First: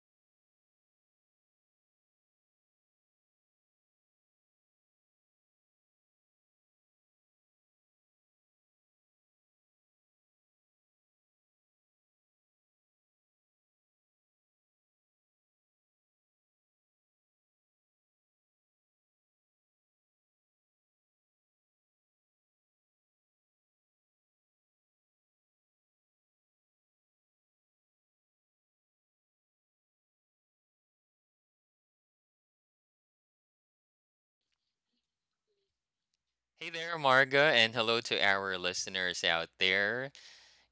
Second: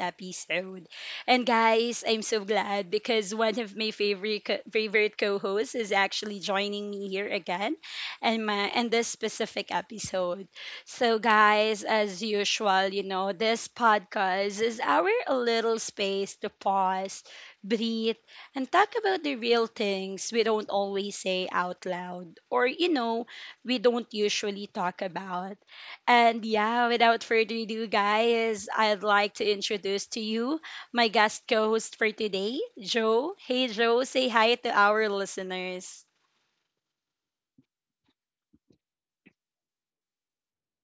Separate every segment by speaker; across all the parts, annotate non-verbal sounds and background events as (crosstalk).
Speaker 1: episode. And guys, I'm so glad because one of my favorite co-hosts is actually joining me here again, and this specific episode. So, guys, as usual, you know this podcast is our little space to pause, breathe, and talk about the real things we don't always say out loud, or we don't usually talk about. And yeah, without further ado, guys, I'd like to introduce to you my guest co host for today, Joe. Hey, Joe, say hi to our listeners.
Speaker 2: Hey there, Marga, and hello to our listeners out there.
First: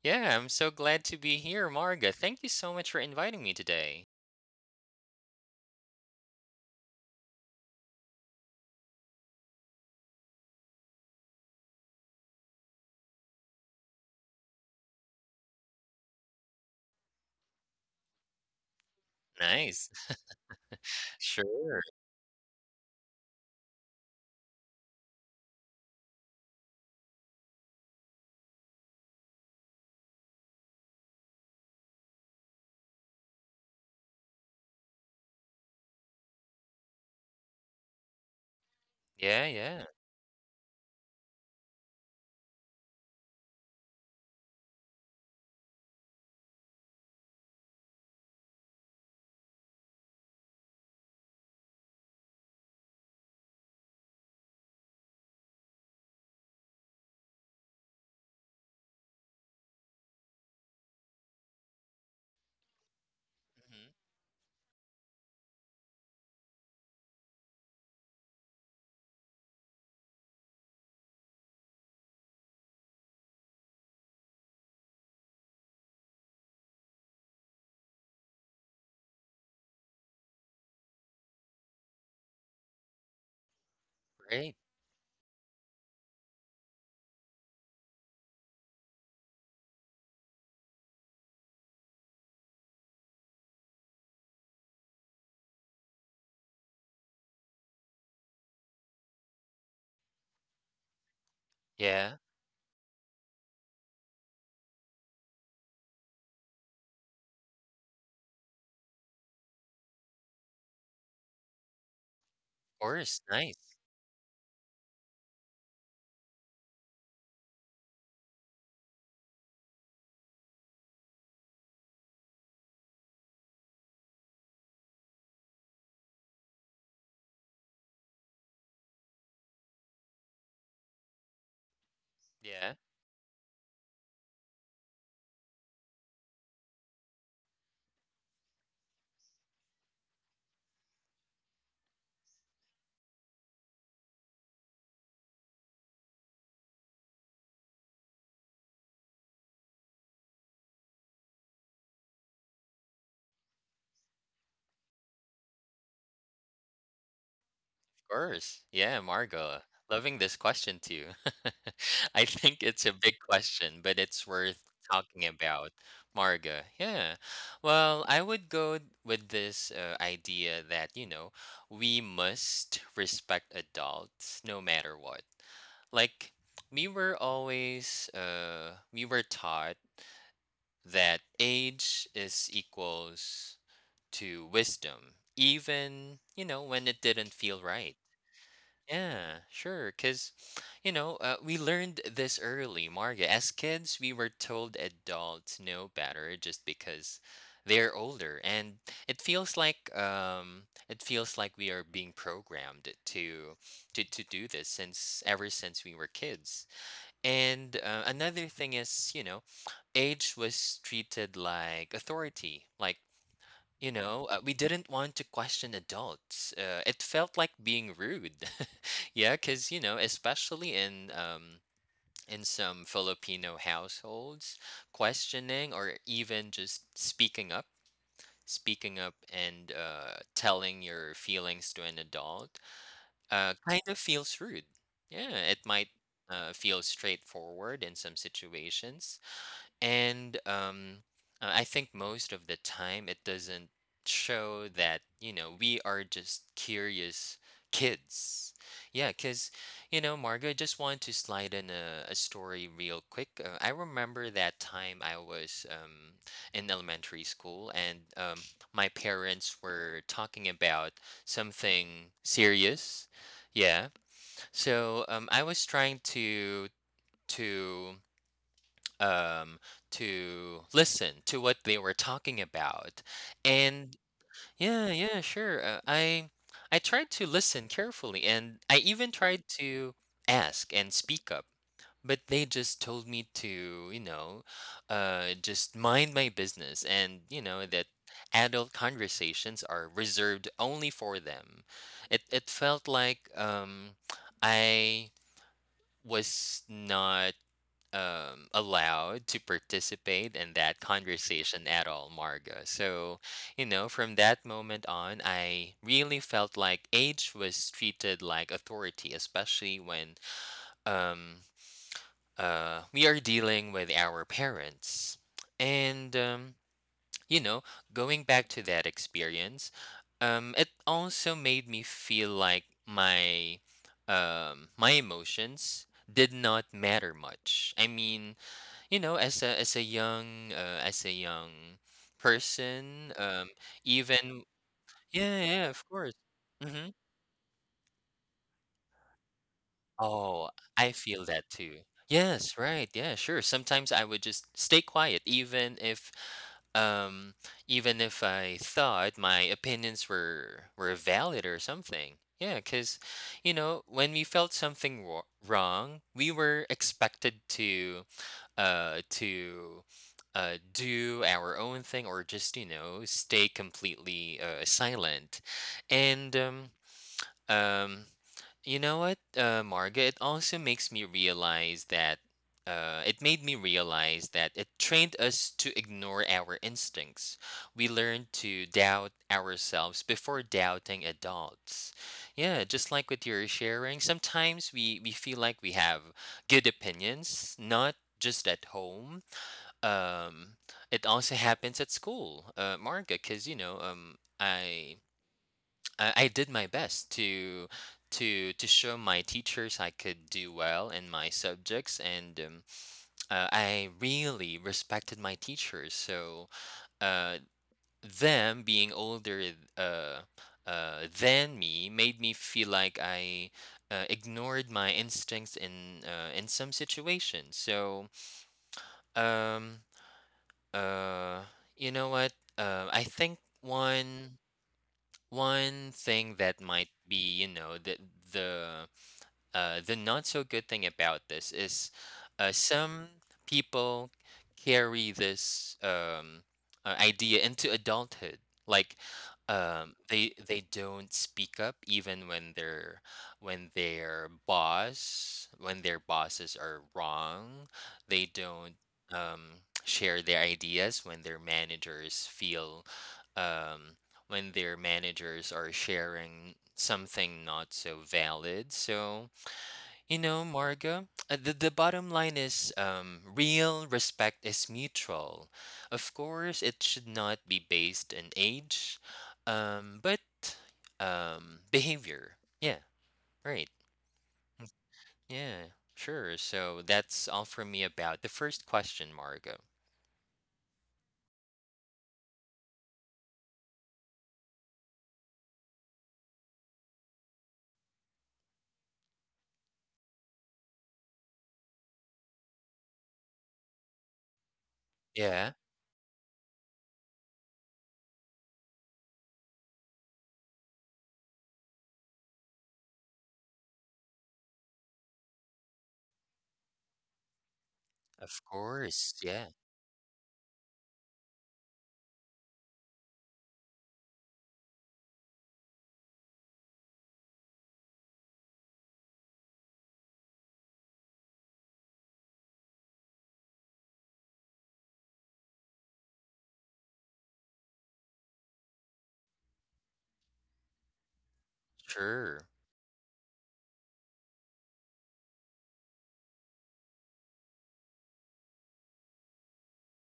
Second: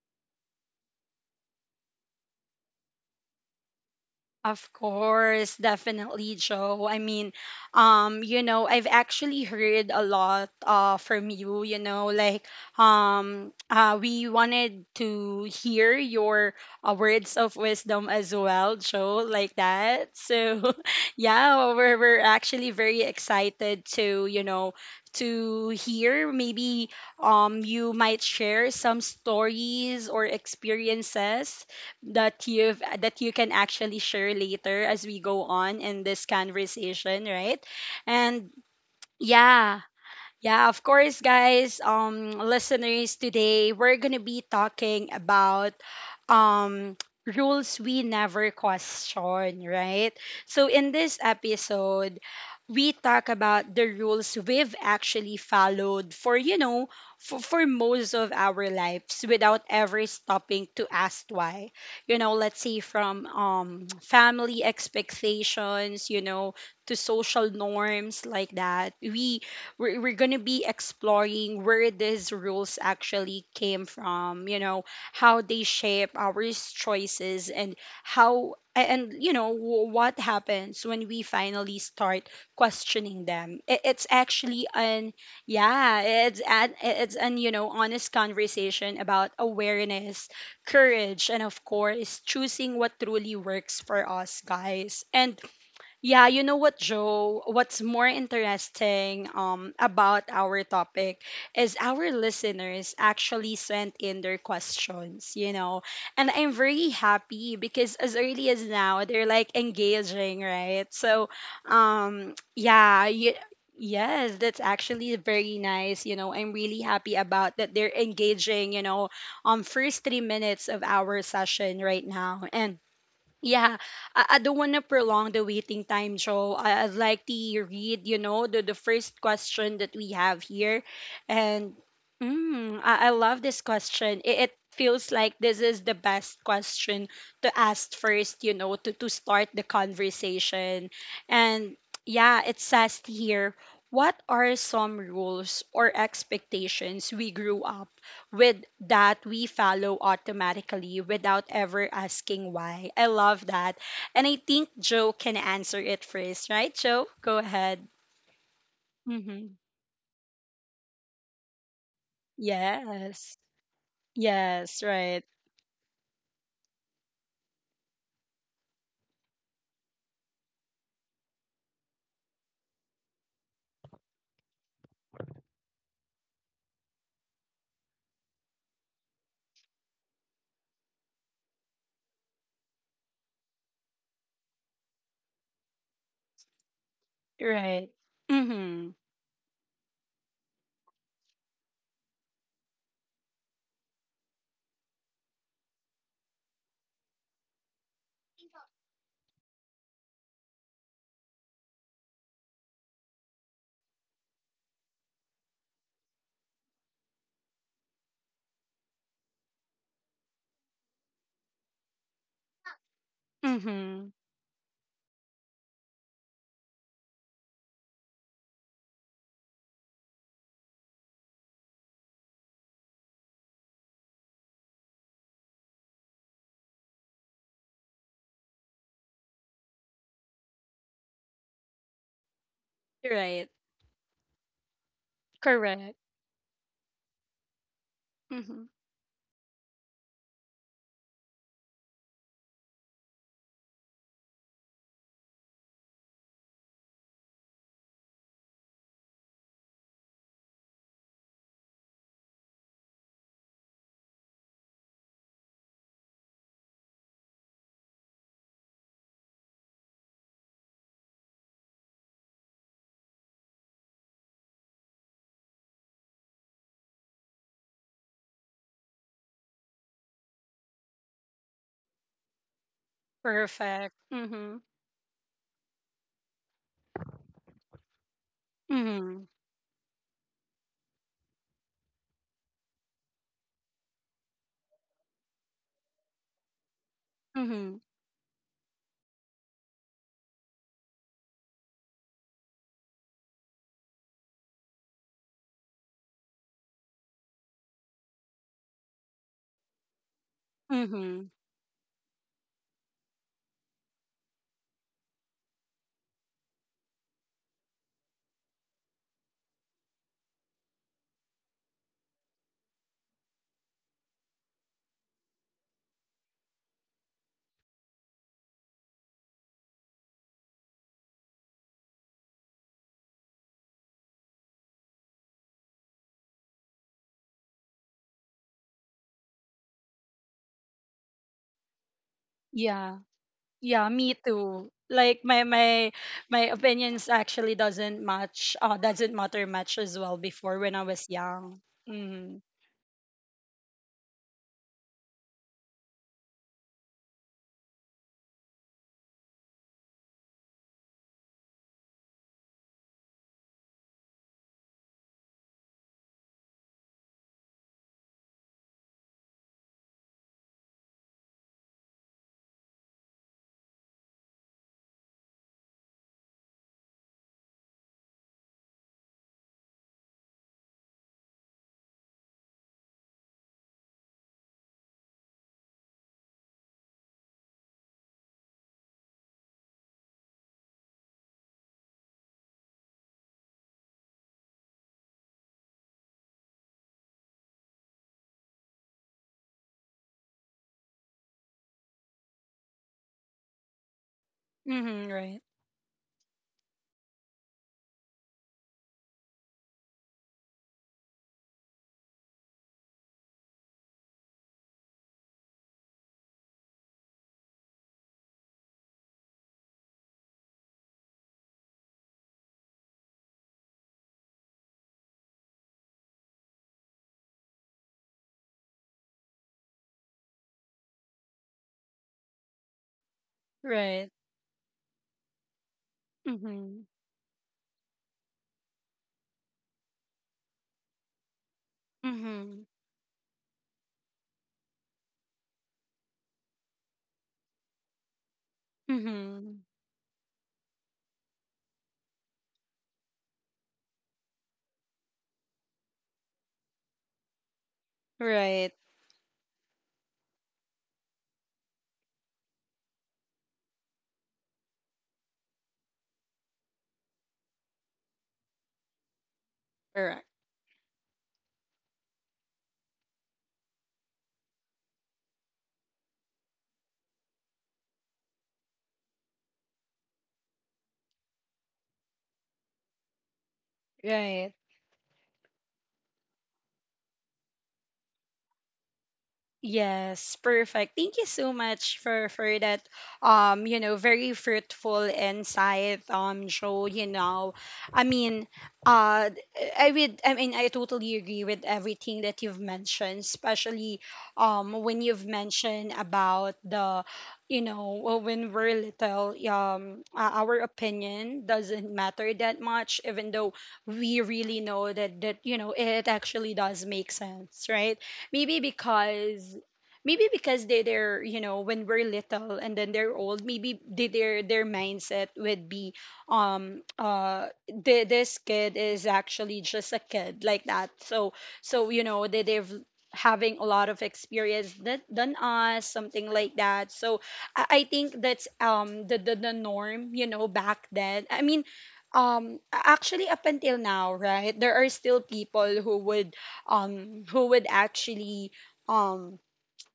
Speaker 2: Yeah, I'm so glad to be here, Marga. Thank you so much for inviting me today.
Speaker 1: Of course, definitely, Joe. I mean, you know, I've actually heard a lot from you, you know, like we wanted to hear your words of wisdom as well, Joe, like
Speaker 2: Nice.
Speaker 1: that.
Speaker 2: (laughs)
Speaker 1: So, (laughs) yeah,
Speaker 2: Sure.
Speaker 1: we're actually very excited to, you know, to hear maybe you might share some stories or experiences that you can actually share later as we go on in this conversation, right? And
Speaker 2: Yeah,
Speaker 1: yeah,
Speaker 2: yeah.
Speaker 1: yeah, of course, guys, listeners, today we're going to be talking about um rules we never question, right? So in this episode, we talk about the rules we've actually followed for, you know, for most of our lives without ever stopping to ask why. You know, let's say from
Speaker 2: Hmm.
Speaker 1: family expectations, you know, to social norms like that. We're gonna be exploring where these rules actually came from, you know, how they shape our choices and and you know what happens when we finally start questioning them. I- it's
Speaker 2: Great.
Speaker 1: actually an yeah it's an you know honest conversation about awareness, courage, and of course choosing what truly works for us, guys. And yeah, you know what, Joe? What's more interesting about our topic is our
Speaker 2: Yeah,
Speaker 1: listeners actually sent in their questions, you know, and I'm very happy because as early as now, they're like engaging, right? So, um,
Speaker 2: of
Speaker 1: yeah,
Speaker 2: course.
Speaker 1: you,
Speaker 2: Nice.
Speaker 1: yes, that's actually very nice. You know, I'm really happy about that they're engaging, you know, first 3 minutes of our session right now. And yeah, I don't want to prolong the waiting time, so I'd like to read, you know, the first question that we have here. And
Speaker 2: Yeah.
Speaker 1: I love this question. It feels like this is the best question to ask first, you know, to start the conversation. And yeah, it says here, what are some rules or expectations we grew up with that we follow automatically without ever asking why. I love that. And I think Joe can answer it first, right? Joe, go ahead.
Speaker 2: Course. Yeah, Margo.
Speaker 1: Mm-hmm.
Speaker 2: Loving this question too. (laughs) I think it's a big
Speaker 1: Yes.
Speaker 2: question, but it's worth
Speaker 1: Yes,
Speaker 2: talking
Speaker 1: right.
Speaker 2: about. Margo. Yeah. Well, I would go with this idea that, you know, we must respect adults no matter what. Like, we were taught that age is equals to wisdom, even, you know, when it didn't feel right.
Speaker 1: Right. Mm-hmm.
Speaker 2: Yeah, sure. Because, you know, we learned this early, Marga. As kids, we were told adults know better just because they're older, and it feels like we are being programmed to do this since ever since we were kids. And another thing is, you know, age was treated like authority, like, you
Speaker 1: Mm-hmm.
Speaker 2: know, we didn't want to question adults. It felt like being rude. (laughs) Yeah, because, you know, especially in some Filipino households, questioning or even just speaking up and telling your feelings to an adult
Speaker 1: Right.
Speaker 2: kind of feels rude. Yeah, it might
Speaker 1: Correct.
Speaker 2: feel straightforward in some
Speaker 1: Mm-hmm.
Speaker 2: situations, and I think most of the time it doesn't show that, you know, we are just curious kids. Yeah, because, you know, Margo, just want to slide in a story real quick. I remember that time I was in elementary school, and my parents were talking about something serious. Yeah. So I was trying to to um to listen to what they were talking about. And
Speaker 1: Perfect. Mm-hmm.
Speaker 2: yeah, yeah, sure, I tried to listen carefully, and I even
Speaker 1: Mm-hmm.
Speaker 2: tried to ask and speak up, but they just told me to, just mind my business, and you know
Speaker 1: Mm-hmm.
Speaker 2: that adult conversations are reserved only for them. It felt like, I was not, allowed to participate in that
Speaker 1: Mm-hmm.
Speaker 2: conversation at all, Marga. So, you know, from that moment on, I really felt like age was treated like authority, especially when um, we are dealing with our parents. And, you know, going back to that experience, it also made me feel like my emotions did not matter much. I mean, you know, as a young
Speaker 1: Yeah.
Speaker 2: person.
Speaker 1: Yeah, me
Speaker 2: Even.
Speaker 1: too. Like
Speaker 2: Yeah,
Speaker 1: my
Speaker 2: yeah, of
Speaker 1: my
Speaker 2: course.
Speaker 1: my
Speaker 2: Hmm.
Speaker 1: opinions actually doesn't match doesn't matter much as well
Speaker 2: Oh,
Speaker 1: before when I
Speaker 2: I
Speaker 1: was
Speaker 2: feel that
Speaker 1: young.
Speaker 2: too.
Speaker 1: Mm.
Speaker 2: Yes, right, yeah, sure. Sometimes I would just stay quiet, even um if I thought my opinions were valid or something. Yeah, because, you know, when we felt something wrong, we were expected to, uh, to do our own thing, or just, you know, stay completely silent. And, um, you know what, Marga, it also makes me realize that, it made me realize that it trained us to ignore our instincts. We learned to doubt ourselves before doubting adults. Yeah, just like with your sharing, sometimes we feel like we have good opinions, not just at home. um it also happens at school, Marga, because, you know, i
Speaker 1: Mm-hmm, right.
Speaker 2: i I did my best to show my teachers I could do well in my subjects. And I really respected my teachers, so uh them being older, uh than me, made me feel like I ignored my instincts in some situations. So, um, uh, you know what? I think
Speaker 1: Right.
Speaker 2: one thing that might
Speaker 1: Mm-hmm.
Speaker 2: be, you know, the the not so good thing about this is,
Speaker 1: Mm-hmm.
Speaker 2: some people carry this, idea into adulthood. Like,
Speaker 1: Mm-hmm.
Speaker 2: they don't speak up even when their bosses are wrong. They don't,
Speaker 1: Right.
Speaker 2: um, share their ideas um, when their managers are sharing something not so valid. So, you
Speaker 1: Correct.
Speaker 2: know, Margo, the bottom line is, real respect is mutual. Of course, it should not be based on age, but, behavior. Yeah, right.
Speaker 1: Right.
Speaker 2: Yeah, sure. So that's all from me about the first question, Margo.
Speaker 1: Yes, perfect. Thank you so much for that you know, very fruitful insight, Joe, you know. I mean, uh I would, I mean, I totally agree with everything that you've mentioned, especially when you've
Speaker 2: Yeah,
Speaker 1: mentioned about the you know, well, when we're little, our opinion doesn't matter that much, even though we really know that you know it actually does make sense, right?
Speaker 2: of
Speaker 1: Maybe
Speaker 2: course. Yeah,
Speaker 1: because maybe because they're you know, when we're little and then they're old, maybe they, their mindset would be this kid is actually just a kid, like that. So, so, you know, they've having a lot of experience than us, something like that. So I think that's the norm, you know, back then, I mean,
Speaker 2: sure.
Speaker 1: actually up until now, right? There are still people who would actually um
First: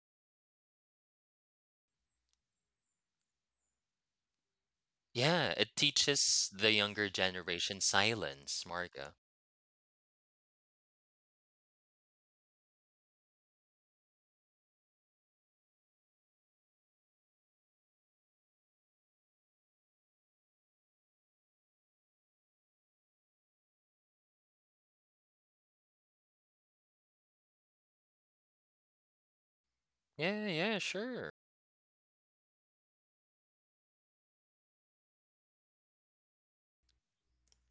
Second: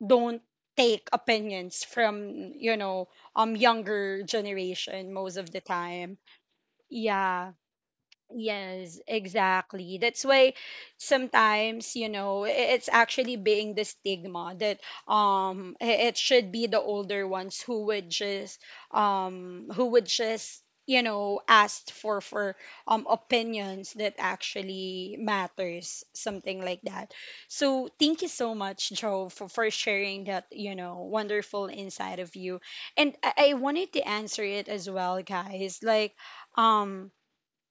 Speaker 1: don't take opinions from, you know, younger generation most of
Speaker 2: Yeah,
Speaker 1: the
Speaker 2: it
Speaker 1: time.
Speaker 2: teaches the younger
Speaker 1: Yeah.
Speaker 2: generation silence,
Speaker 1: Yes,
Speaker 2: Margo.
Speaker 1: exactly. That's why sometimes, you know, it's actually being the stigma that it should be the older ones who would just, you know, ask for opinions that actually matters, something like that. So thank you so much, Joe, for sharing that,
Speaker 2: Yeah,
Speaker 1: you
Speaker 2: yeah,
Speaker 1: know,
Speaker 2: sure.
Speaker 1: wonderful insight of you. And I wanted to answer it as well, guys. Like, um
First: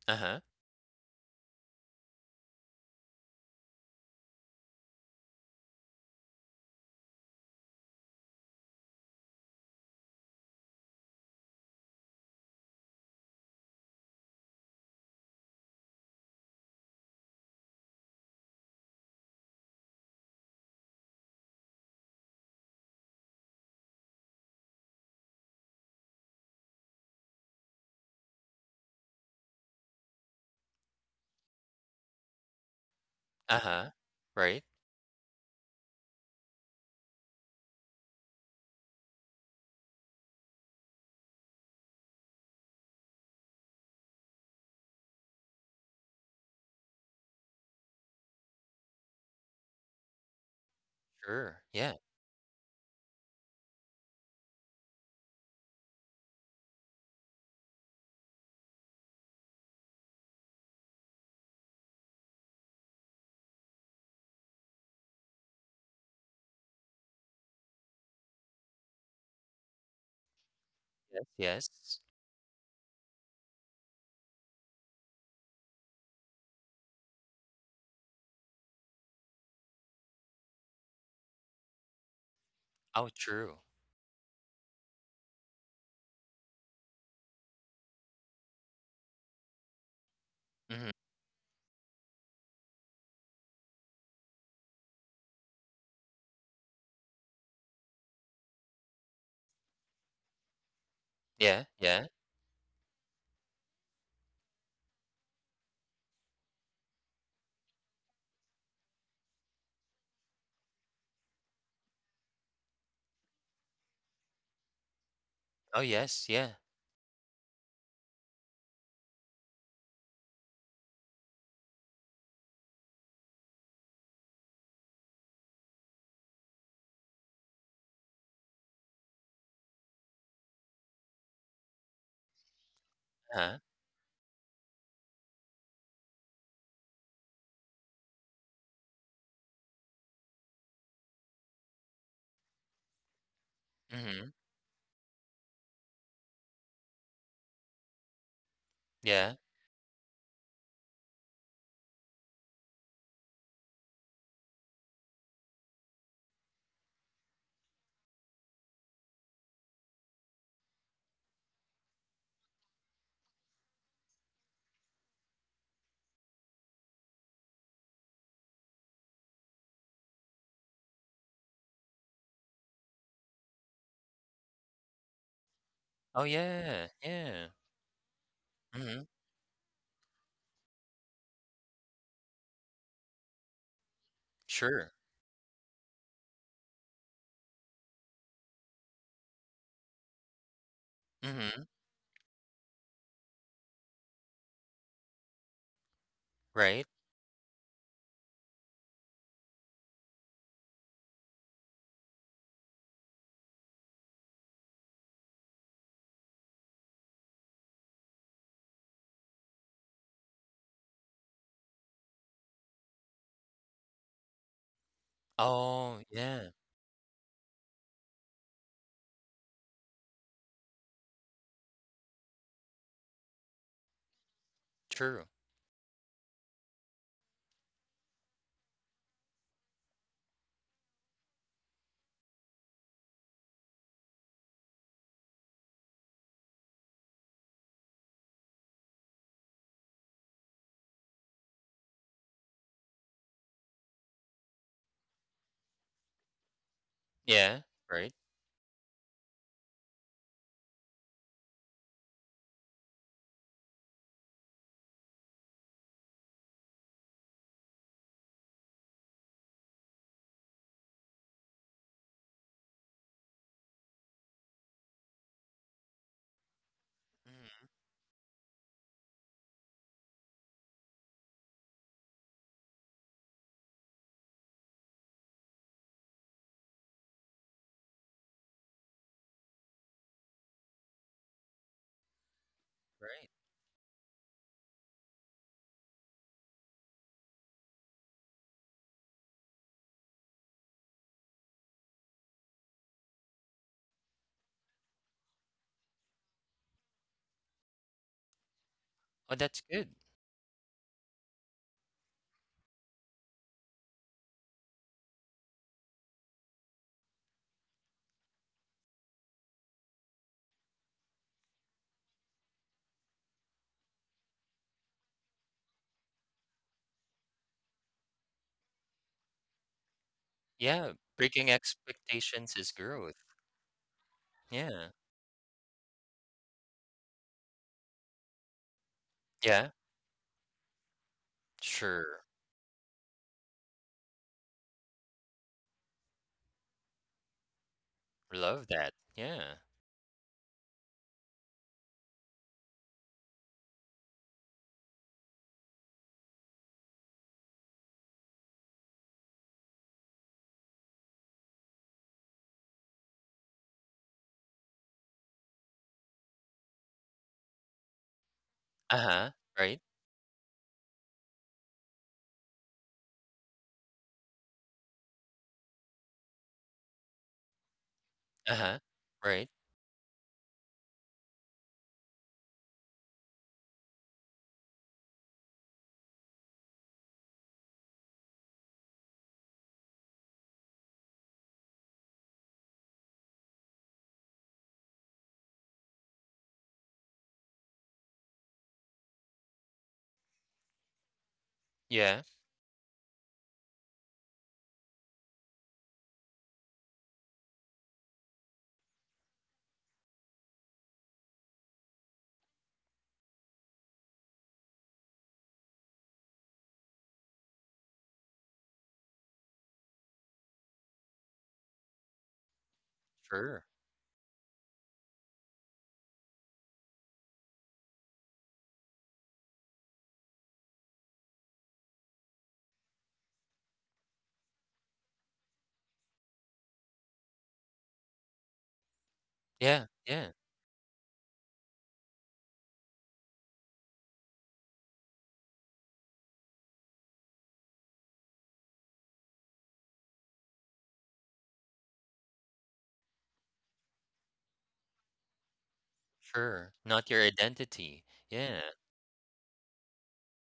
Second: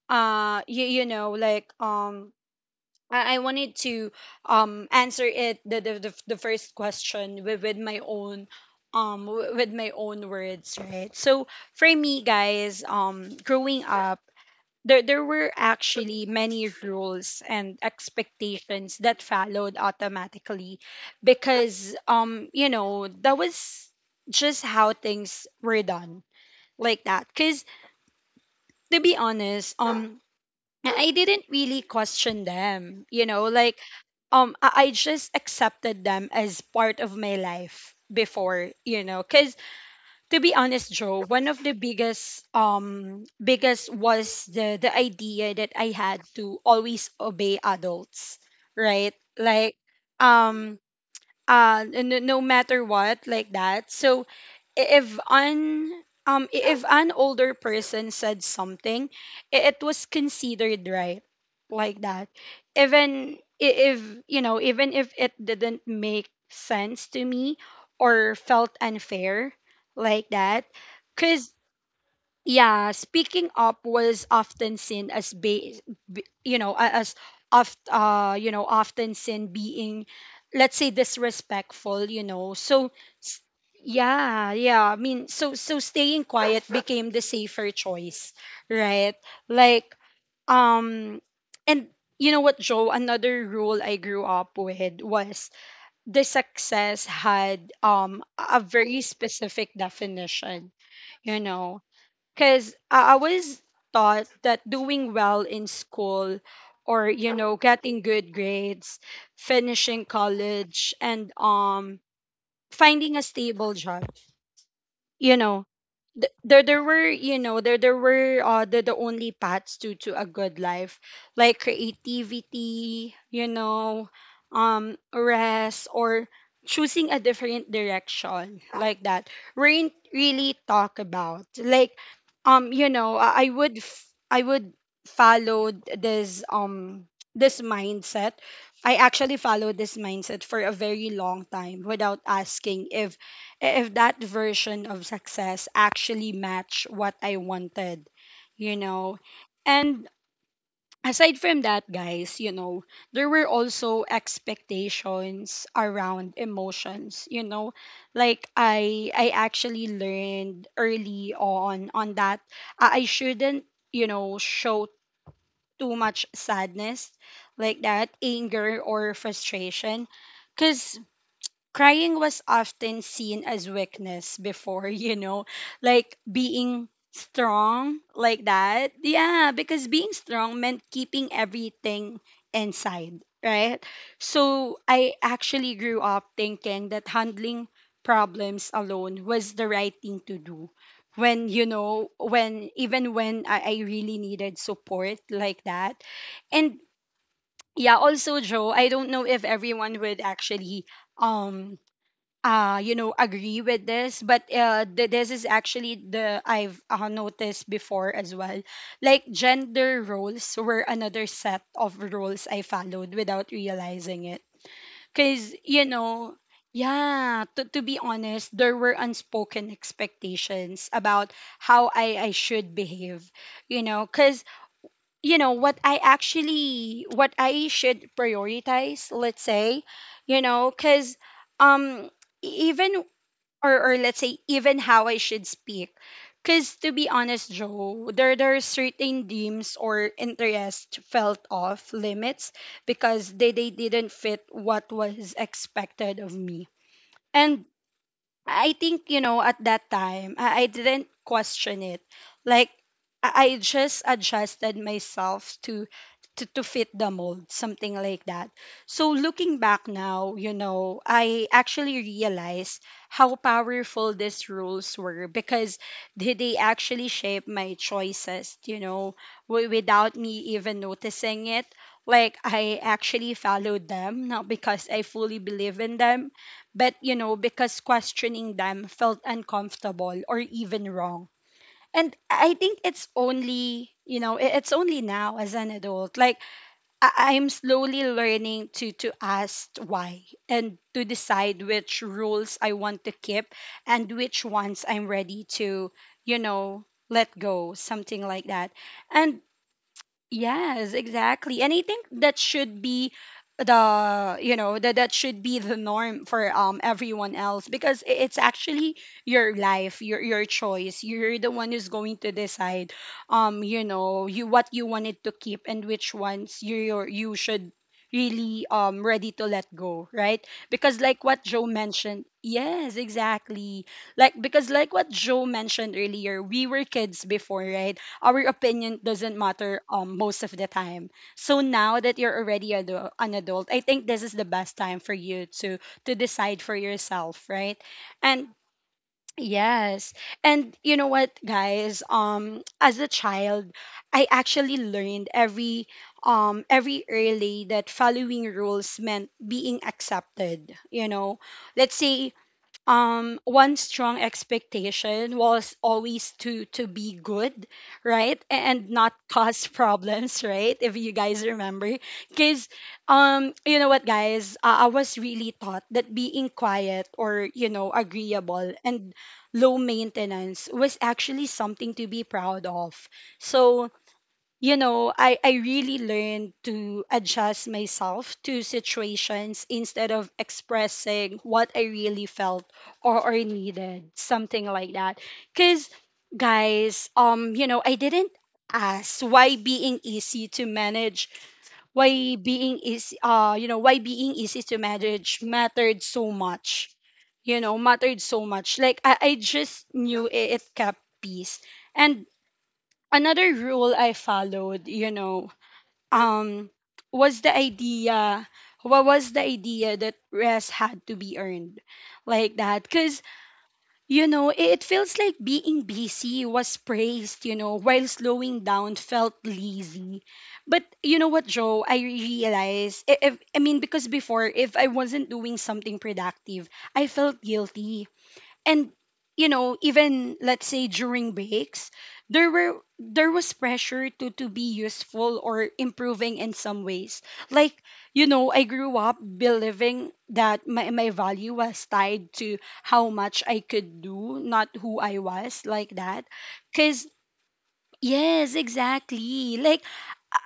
Speaker 2: Uh-huh.
Speaker 1: you know, like I wanted to answer it the first question with my own with my own words, right? So for me, guys, growing up, there were actually many rules and expectations that followed automatically because you know, that was just how things were done, like that. Because to be honest, yeah, I didn't really question them, you know, like
Speaker 2: Uh-huh. Right?
Speaker 1: I just accepted them as part of my life before, you know, cuz to be honest, Joe, one of the biggest was the idea that I had to always obey adults, right? Like um
Speaker 2: Sure. Yeah.
Speaker 1: no, no matter what, like that. So i- if an if an older person said something, it was considered right, like that, even if you know, even if it didn't make sense to me or felt unfair, like that,
Speaker 2: Yes,
Speaker 1: cuz
Speaker 2: yes.
Speaker 1: yeah, speaking up was often seen as you know, as you know, often seen being, let's say, disrespectful, you know. So,
Speaker 2: Oh,
Speaker 1: s-
Speaker 2: true.
Speaker 1: yeah, yeah. I mean, so staying quiet became the safer choice, right? Like,
Speaker 2: Mhm.
Speaker 1: um, and you know what, Joe? Another rule I grew up with was the success had a very specific definition, you
Speaker 2: Yeah,
Speaker 1: know,
Speaker 2: yeah.
Speaker 1: because I was taught that doing well in school, or you know, getting good grades, finishing college, and finding a stable job, you know,
Speaker 2: Oh, yes,
Speaker 1: th-
Speaker 2: yeah.
Speaker 1: there were you know there there were the only paths to a good life, like creativity, you know, rest, or choosing a different direction, like that, weren't really talk about. Like you know, i I
Speaker 2: Uh-huh.
Speaker 1: would f- i would follow this this mindset. I actually followed this mindset for a very long time without asking if that
Speaker 2: Mhm.
Speaker 1: version of success actually match what I wanted, you know.
Speaker 2: Yeah.
Speaker 1: And aside from that, guys, you know, there were also expectations around emotions, you know. Like I actually learned early on that I shouldn't, you know, show too much sadness, like that, anger or frustration. Because crying was often seen as weakness before, (laughs) you know, like
Speaker 2: Oh,
Speaker 1: being
Speaker 2: yeah, yeah.
Speaker 1: strong, like that.
Speaker 2: Mhm.
Speaker 1: Yeah, because being strong meant keeping everything inside, right? So
Speaker 2: Sure.
Speaker 1: I actually grew up thinking that handling problems alone was the right thing to do. When, you
Speaker 2: Mhm.
Speaker 1: know, when even when I really needed support, like that. And
Speaker 2: Right.
Speaker 1: yeah, also Joe, I don't know if everyone would actually um you know agree with this, but this is actually the I've noticed before as well. Like gender roles were another set of rules I followed without realizing it, because you
Speaker 2: Oh,
Speaker 1: know,
Speaker 2: yeah.
Speaker 1: yeah, to be honest, there were unspoken expectations about how I should behave, you know, because
Speaker 2: True.
Speaker 1: you know what I actually what I should prioritize, let's say, you know, because um even, or let's say even how I should speak. Cause to be honest, Joe, there are certain dreams or interest felt off limits because they didn't fit what was expected of me.
Speaker 2: Yeah.
Speaker 1: And
Speaker 2: Right.
Speaker 1: I think, you know, at that time, I didn't question it. Like, I just adjusted myself to fit the mold, something like that. So looking back now, you know, I actually realized how powerful these rules were because they actually shaped
Speaker 2: Mhm.
Speaker 1: my choices, you know, without me even noticing it. Like I actually followed them, not because I fully believe in them, but you know, because questioning them felt uncomfortable or even wrong. And I think it's
Speaker 2: Right.
Speaker 1: only, you know, it's only now as an adult. Like I'm slowly learning to ask why and to decide which rules I want to keep and which ones I'm ready to, you know, let go, something like that.
Speaker 2: Oh,
Speaker 1: And
Speaker 2: that's good.
Speaker 1: yes, exactly. And I think that should be the you know, that that should be the norm for everyone else, because it's actually your life, your choice. You're the one who's going to decide you know, you what you wanted to keep and which ones you should really ready to let go, right?
Speaker 2: Yeah.
Speaker 1: Because like what
Speaker 2: Breaking
Speaker 1: Joe mentioned,
Speaker 2: expectations is
Speaker 1: yes
Speaker 2: growth.
Speaker 1: exactly, like because
Speaker 2: Yeah.
Speaker 1: like what Joe mentioned earlier, we were kids before, right? Our opinion doesn't
Speaker 2: Yeah.
Speaker 1: matter most of the time. So now that
Speaker 2: Sure.
Speaker 1: you're already an adult, I think this is the best time for you to decide for yourself, right? And
Speaker 2: Love that. Yeah.
Speaker 1: yes. And you know what, guys, as a child, I actually learned every early that following rules meant being accepted, Let's say one strong expectation was always to be good, right, and not (laughs)
Speaker 2: Uh-huh.
Speaker 1: cause
Speaker 2: Right.
Speaker 1: problems, right, if you guys remember. Because, you know what, guys, I was really taught that being quiet or, you know, agreeable
Speaker 2: Uh-huh.
Speaker 1: and
Speaker 2: Right.
Speaker 1: low maintenance was actually something to be proud of. So, you know, I really learned to adjust myself to situations instead of expressing what I really felt, or needed, something like that. Because, guys, you know, I didn't ask why being easy to manage,
Speaker 2: Yeah.
Speaker 1: why being easy, you know, why being easy to manage mattered so much. You know, mattered so much. Like, I just knew it kept peace. And another rule I followed, you know, um was the idea that rest had to be earned, like that. Because,
Speaker 2: Sure.
Speaker 1: you know, it feels like being busy was praised, you know, while slowing down felt lazy. But, you know what, Joe, I realized, if I mean because before, if I wasn't doing something productive, I felt guilty. And, you know,
Speaker 2: Yeah. Yeah.
Speaker 1: even let's say during breaks, there was pressure to be useful or improving in some ways. Like, you know, I grew up believing that my value was tied to how much I could do, not who I was, like that.
Speaker 2: Sure,
Speaker 1: Because
Speaker 2: not your identity.
Speaker 1: yes,
Speaker 2: Yeah.
Speaker 1: exactly, like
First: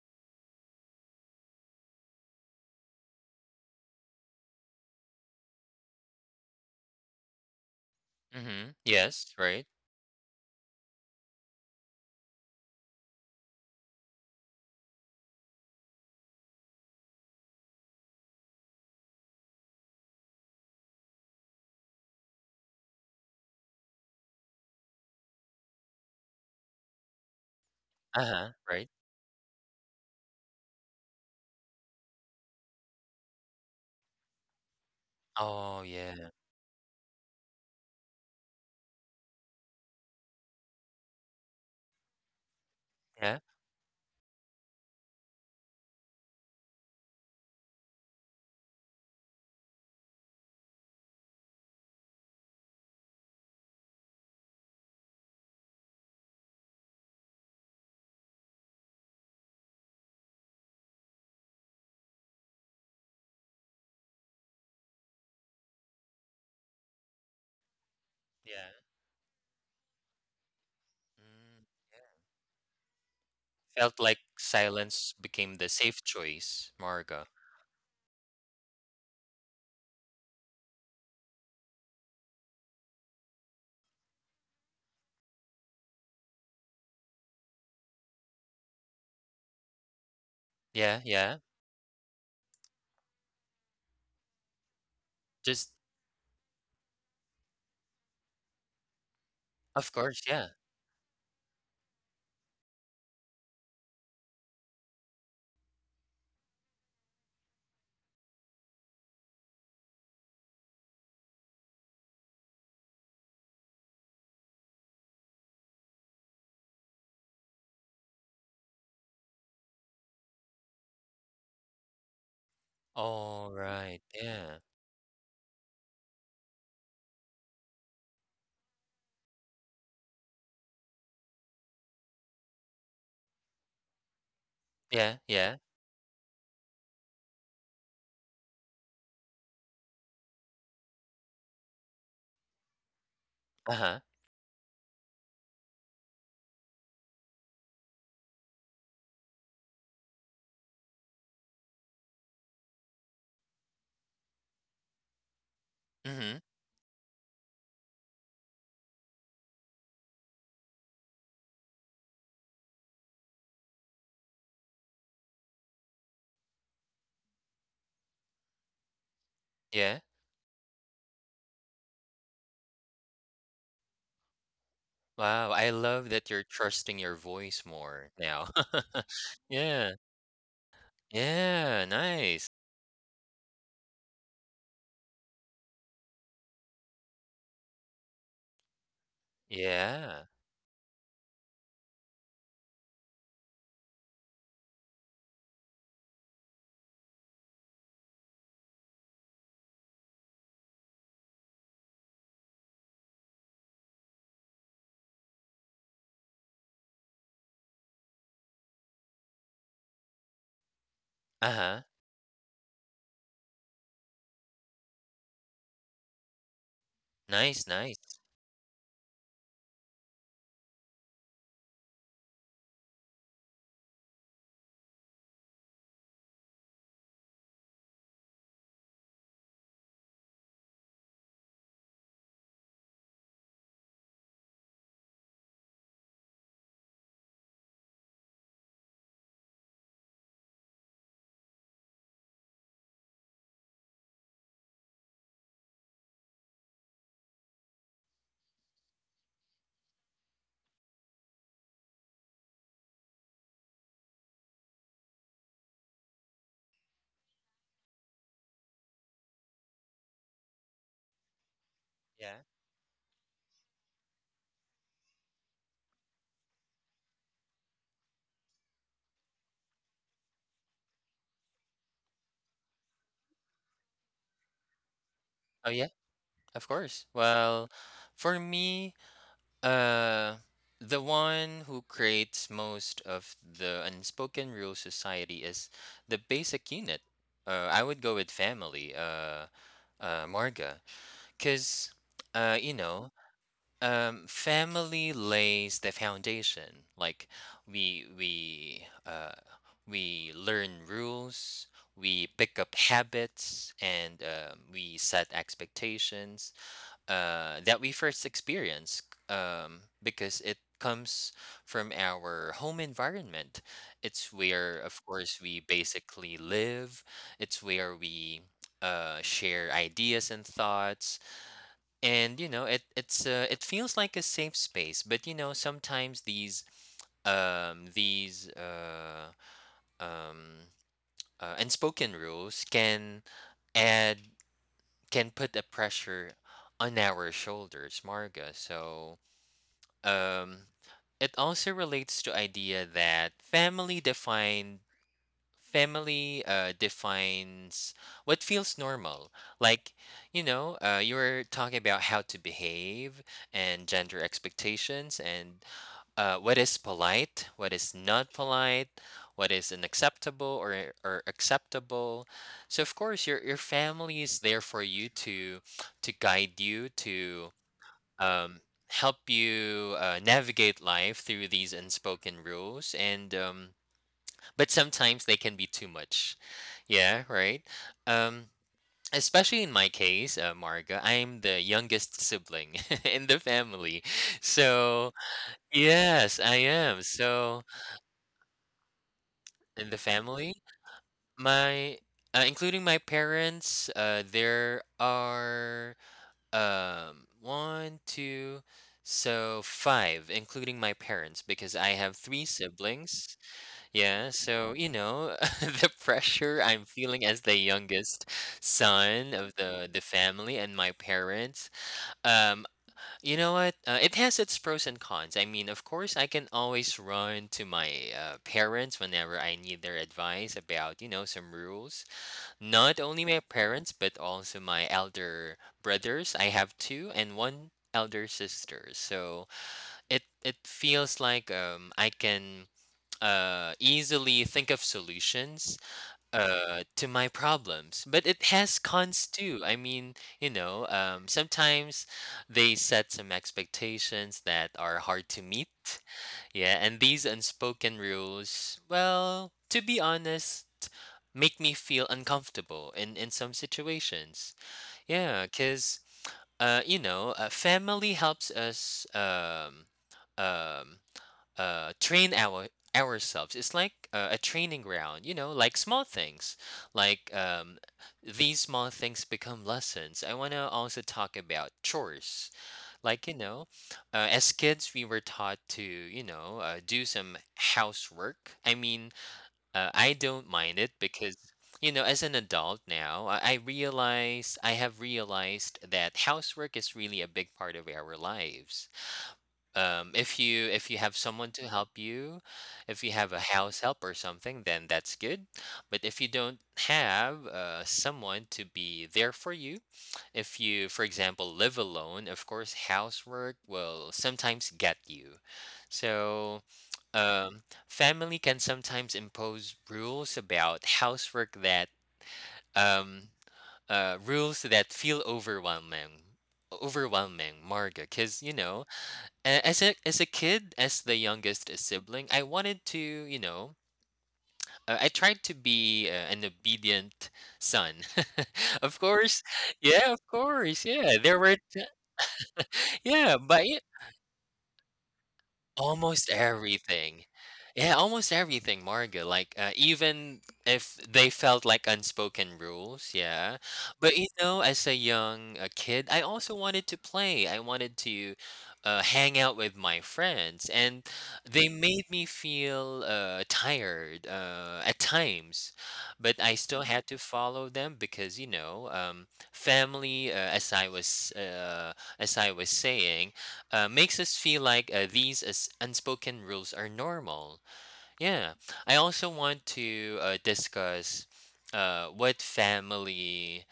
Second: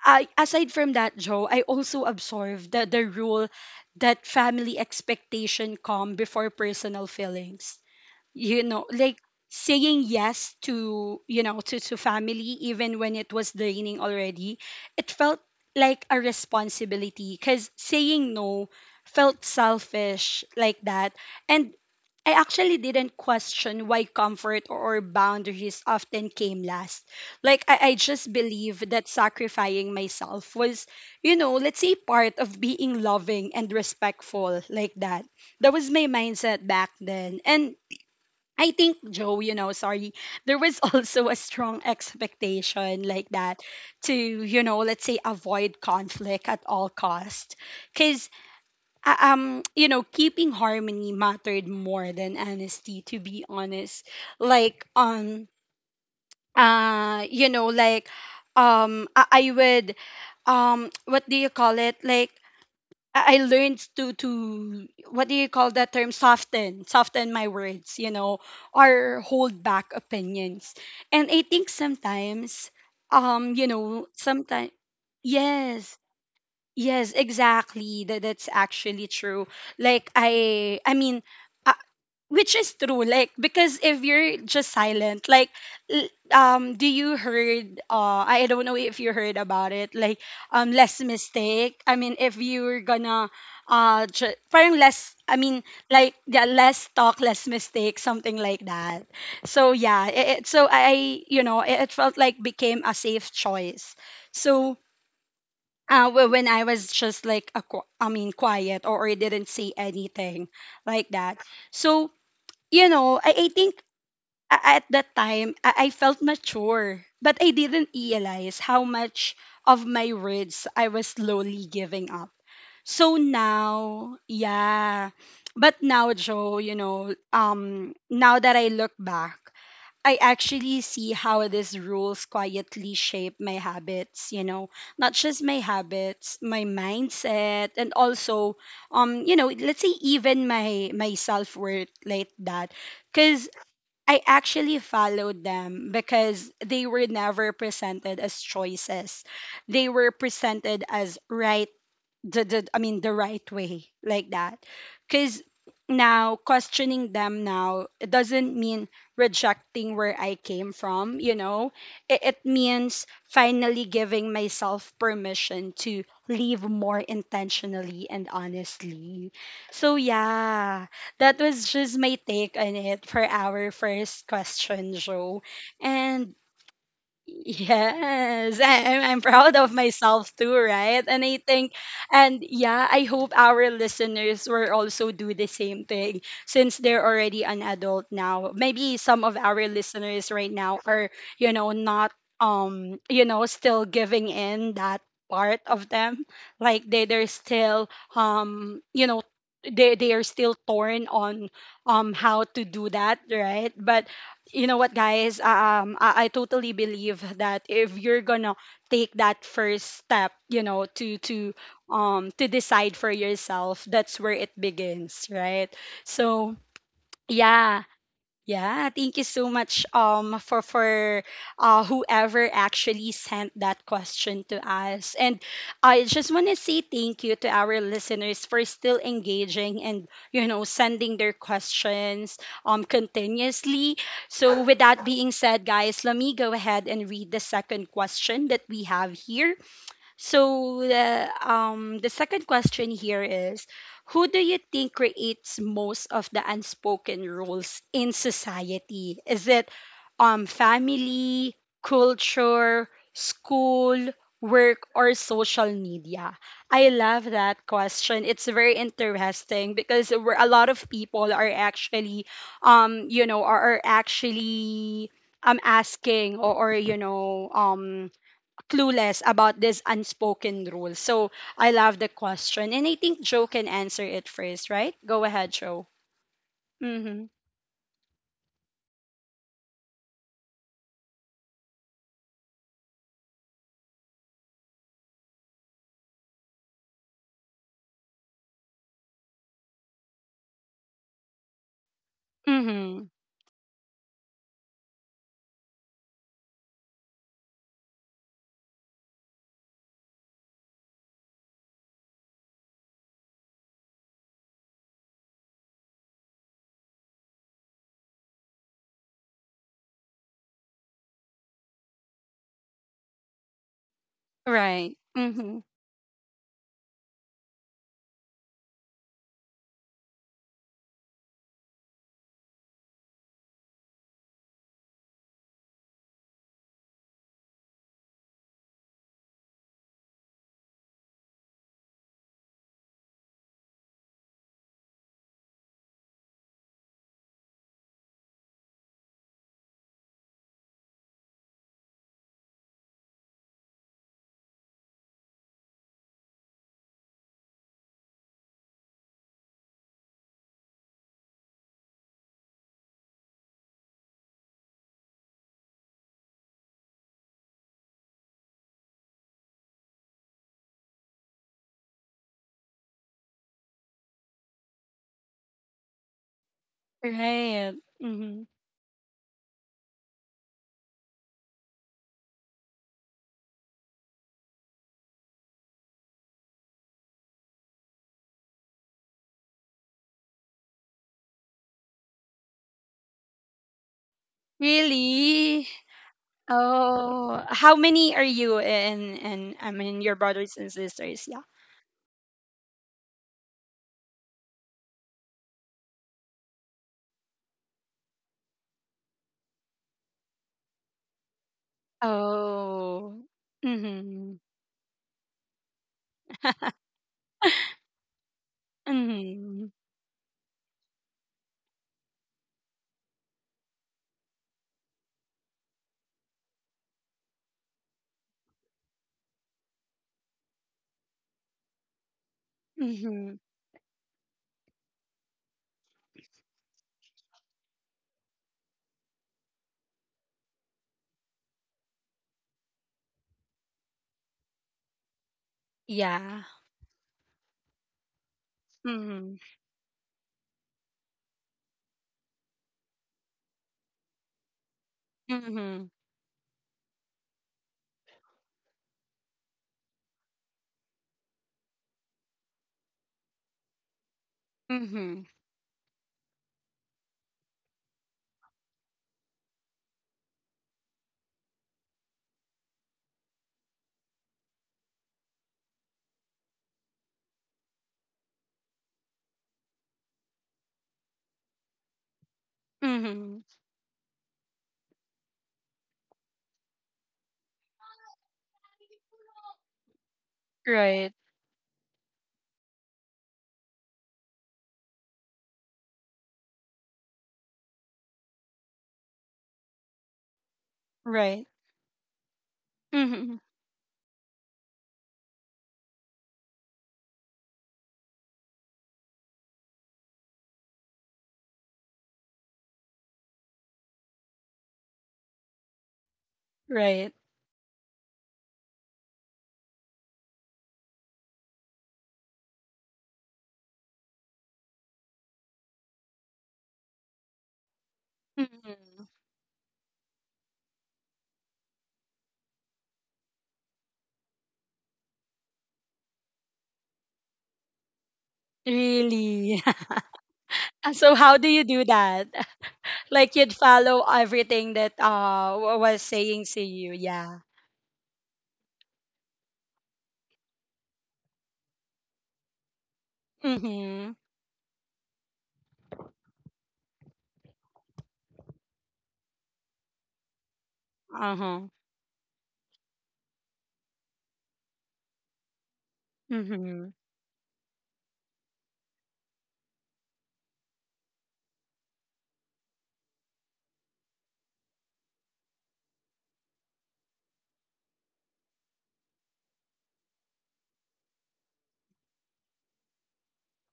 Speaker 1: I, aside from that, Joe, I also absorbed the rule that family expectation come before personal feelings. You
Speaker 2: Mhm.
Speaker 1: know, like
Speaker 2: Yes, right.
Speaker 1: saying yes to, you know, to family even when it was draining already. It felt like a responsibility, because saying no felt selfish, like that. And I actually didn't question why comfort or boundaries often came last. Like I just
Speaker 2: Uh-huh,
Speaker 1: believe
Speaker 2: right.
Speaker 1: that sacrificing myself was, you know, let's say, part of being loving and respectful, like that. That
Speaker 2: Oh,
Speaker 1: was my
Speaker 2: yeah.
Speaker 1: mindset back then. And I think, Joe, you know, sorry, there was (laughs) also a strong expectation like
Speaker 2: Yeah,
Speaker 1: that to, you know, let's say, avoid conflict at all cost. Because, you know, keeping harmony mattered more than honesty, to be honest. Like, you know, like, I would, what do you call it? Like, I learned to what do you call that term, soften my words, you know,
Speaker 2: yeah.
Speaker 1: or hold back opinions. And I
Speaker 2: Mm,
Speaker 1: think
Speaker 2: yeah.
Speaker 1: sometimes, you
Speaker 2: Felt
Speaker 1: know,
Speaker 2: like
Speaker 1: sometimes
Speaker 2: silence became the
Speaker 1: yes.
Speaker 2: safe choice,
Speaker 1: Yes,
Speaker 2: Marga.
Speaker 1: exactly, that that's actually true. Like I mean, which is true, like because if you're just silent, like do you heard, I don't know if you heard about it, like,
Speaker 2: Yeah,
Speaker 1: less
Speaker 2: yeah.
Speaker 1: mistake, I mean, if you're gonna parang less, I mean,
Speaker 2: Just
Speaker 1: like, yeah, less talk, less mistake, something like that. So
Speaker 2: of
Speaker 1: yeah,
Speaker 2: course, yeah.
Speaker 1: so I, you know, it felt like became a safe choice. So when I was just like, I mean, quiet, or didn't say anything like that. So, you know, I think at that time, I felt mature, but I didn't realize how much of my words I was slowly giving up. So
Speaker 2: All right.
Speaker 1: now,
Speaker 2: Yeah.
Speaker 1: yeah. But now, Joe, you know, now that I look back, I actually see how these rules quietly shape my habits, you know, not
Speaker 2: Yeah,
Speaker 1: just
Speaker 2: yeah.
Speaker 1: my habits, my mindset, and also, you know, let's say, even my self worth, like that. Because
Speaker 2: Uh-huh.
Speaker 1: I actually followed them because they were never presented as choices. They were presented as right, the I mean the right way, like that. Because now
Speaker 2: Mhm.
Speaker 1: questioning them now, it doesn't mean rejecting where I came from, you know. It means finally giving myself permission to live more intentionally and honestly. So
Speaker 2: Yeah.
Speaker 1: yeah, that was just my take on it for our first question, Joe.
Speaker 2: Wow, I love that
Speaker 1: And
Speaker 2: you're trusting your voice more now.
Speaker 1: yes, (laughs) I,
Speaker 2: (laughs)
Speaker 1: I'm I'm proud of
Speaker 2: Yeah.
Speaker 1: myself too, right? And I think,
Speaker 2: Yeah,
Speaker 1: and
Speaker 2: nice.
Speaker 1: yeah, I hope our listeners will also do the same thing, since they're already an adult now. Maybe some of our
Speaker 2: Yeah.
Speaker 1: listeners right now are, you know, not, you know, still giving in that part of them. Like they're still, you know, they are still torn on how to do that, right. But you know what, guys, I totally believe that if you're gonna take that first step, you know, to
Speaker 2: Uh-huh.
Speaker 1: to decide for yourself, that's where it begins, right. So
Speaker 2: Nice,
Speaker 1: yeah.
Speaker 2: nice.
Speaker 1: Yeah, thank you so much for whoever actually sent that question to us. And I just want to say thank you to our listeners for still engaging and, you know, sending their questions continuously. So, with that being said, guys, let me go ahead and read the second question that we have here. So the second question here is: who do you think creates most of the unspoken rules in society? Is it family, culture, school, work, or social media? I love that question. It's very interesting because a lot of people are actually,
Speaker 2: Yeah.
Speaker 1: you know, are actually asking, or you know, clueless about this unspoken rule. So I love the question. And I think Joe can answer it first, right? Go ahead,
Speaker 2: Oh,
Speaker 1: Joe.
Speaker 2: yeah. Of course.
Speaker 1: Mm-hmm.
Speaker 2: Well, for me, uh, the one who creates most of the unspoken rule society is the basic unit. I would go with family, Marga, because, you
Speaker 1: Mm-hmm.
Speaker 2: know, family lays the foundation. Like, we we uh, we learn rules, we pick up habits, and, we set expectations that we first experience, because it comes from our home environment. It's where,
Speaker 1: Right.
Speaker 2: of course,
Speaker 1: Mm-hmm.
Speaker 2: we basically live. It's where we, share ideas and thoughts. And, you know, it feels like a safe space, but, you know, sometimes these um, unspoken rules can add can put a pressure on our shoulders, Marga. So, um, it also relates to idea that family defines what feels normal. Like, you know, you were talking about how to behave, and gender expectations, and what is polite, what is not polite, what is unacceptable or acceptable. So, of course, your family is there for you, to guide you, to,
Speaker 1: Right. Mm-hmm.
Speaker 2: um, help you, navigate life through these unspoken rules. And, but sometimes they can be too much. Yeah, right. Um, Especially in my case, Marga, I'm the youngest sibling (laughs) in the family, so.
Speaker 1: Really?
Speaker 2: Yes, I am.
Speaker 1: Oh,
Speaker 2: So
Speaker 1: how many are you and I
Speaker 2: In the
Speaker 1: mean your brothers
Speaker 2: family?
Speaker 1: and sisters? Yeah.
Speaker 2: My Including my parents, there are, one, two, so five, including my parents, because I have three
Speaker 1: Oh.
Speaker 2: siblings. Yeah,
Speaker 1: Mm-hmm.
Speaker 2: so, you know, (laughs) the pressure
Speaker 1: (laughs)
Speaker 2: I'm feeling as the youngest son of
Speaker 1: Mm-hmm.
Speaker 2: the family and my parents. Um, you know what? It has its pros and cons. I mean, of course, I can always run to my, parents whenever I need their advice about, you know, some rules. Not only
Speaker 1: Mm-hmm.
Speaker 2: my parents, but also my elder brothers. I have two and one elder sister. So it feels like, I can easily think of solutions,
Speaker 1: Yeah.
Speaker 2: to my problems, but it has cons
Speaker 1: Mm-hmm.
Speaker 2: too. I mean, you know, sometimes they set some expectations that are hard to meet.
Speaker 1: Mm-hmm.
Speaker 2: Yeah, and these unspoken rules, well, to be honest, make me feel uncomfortable in some situations.
Speaker 1: Mm-hmm.
Speaker 2: Yeah, cuz, you know, family helps us, um train ourselves. It's like, a training ground, you know, like small things, like, these small things become lessons. I want to also talk about chores. Like, you
Speaker 1: Mm-hmm.
Speaker 2: know, as kids, we were taught to, do some housework. I mean, I don't mind it
Speaker 1: Right.
Speaker 2: because. You know, as an adult now, I have realized that housework is really a big part of our lives, if you have
Speaker 1: Right.
Speaker 2: someone to help you, if you have
Speaker 1: Mm-hmm.
Speaker 2: a house help or something, then that's good. But if you don't have, someone to be there for you, if you, for example, live alone, of course, housework will sometimes get you. So,
Speaker 1: Right.
Speaker 2: um, family can sometimes impose rules about housework that um, rules that feel overwhelming, Marga, because, you know,
Speaker 1: Mhm.
Speaker 2: a- as a as a kid, as the youngest sibling, I wanted to, you know, I tried to be, an obedient son. (laughs) Of course,
Speaker 1: Really. (laughs)
Speaker 2: yeah, of course,
Speaker 1: And so
Speaker 2: yeah.
Speaker 1: how
Speaker 2: There
Speaker 1: do
Speaker 2: were,
Speaker 1: you
Speaker 2: t-
Speaker 1: do that? (laughs) Like
Speaker 2: yeah,
Speaker 1: you'd
Speaker 2: but yeah,
Speaker 1: follow everything that was
Speaker 2: almost
Speaker 1: saying to you.
Speaker 2: everything.
Speaker 1: Yeah.
Speaker 2: Yeah, almost everything, Marga. Like, even if they felt like unspoken rules, yeah.
Speaker 1: Mhm.
Speaker 2: But, you know, as a young, kid, I also wanted to play. I wanted to, hang out with my friends, and
Speaker 1: Uh-huh.
Speaker 2: they made me feel, tired, at times. But I still
Speaker 1: Mhm.
Speaker 2: had to follow them because, you know, family. As I was, as I was saying, makes us feel like, these as unspoken rules are normal. Yeah, I also want to, discuss, what family,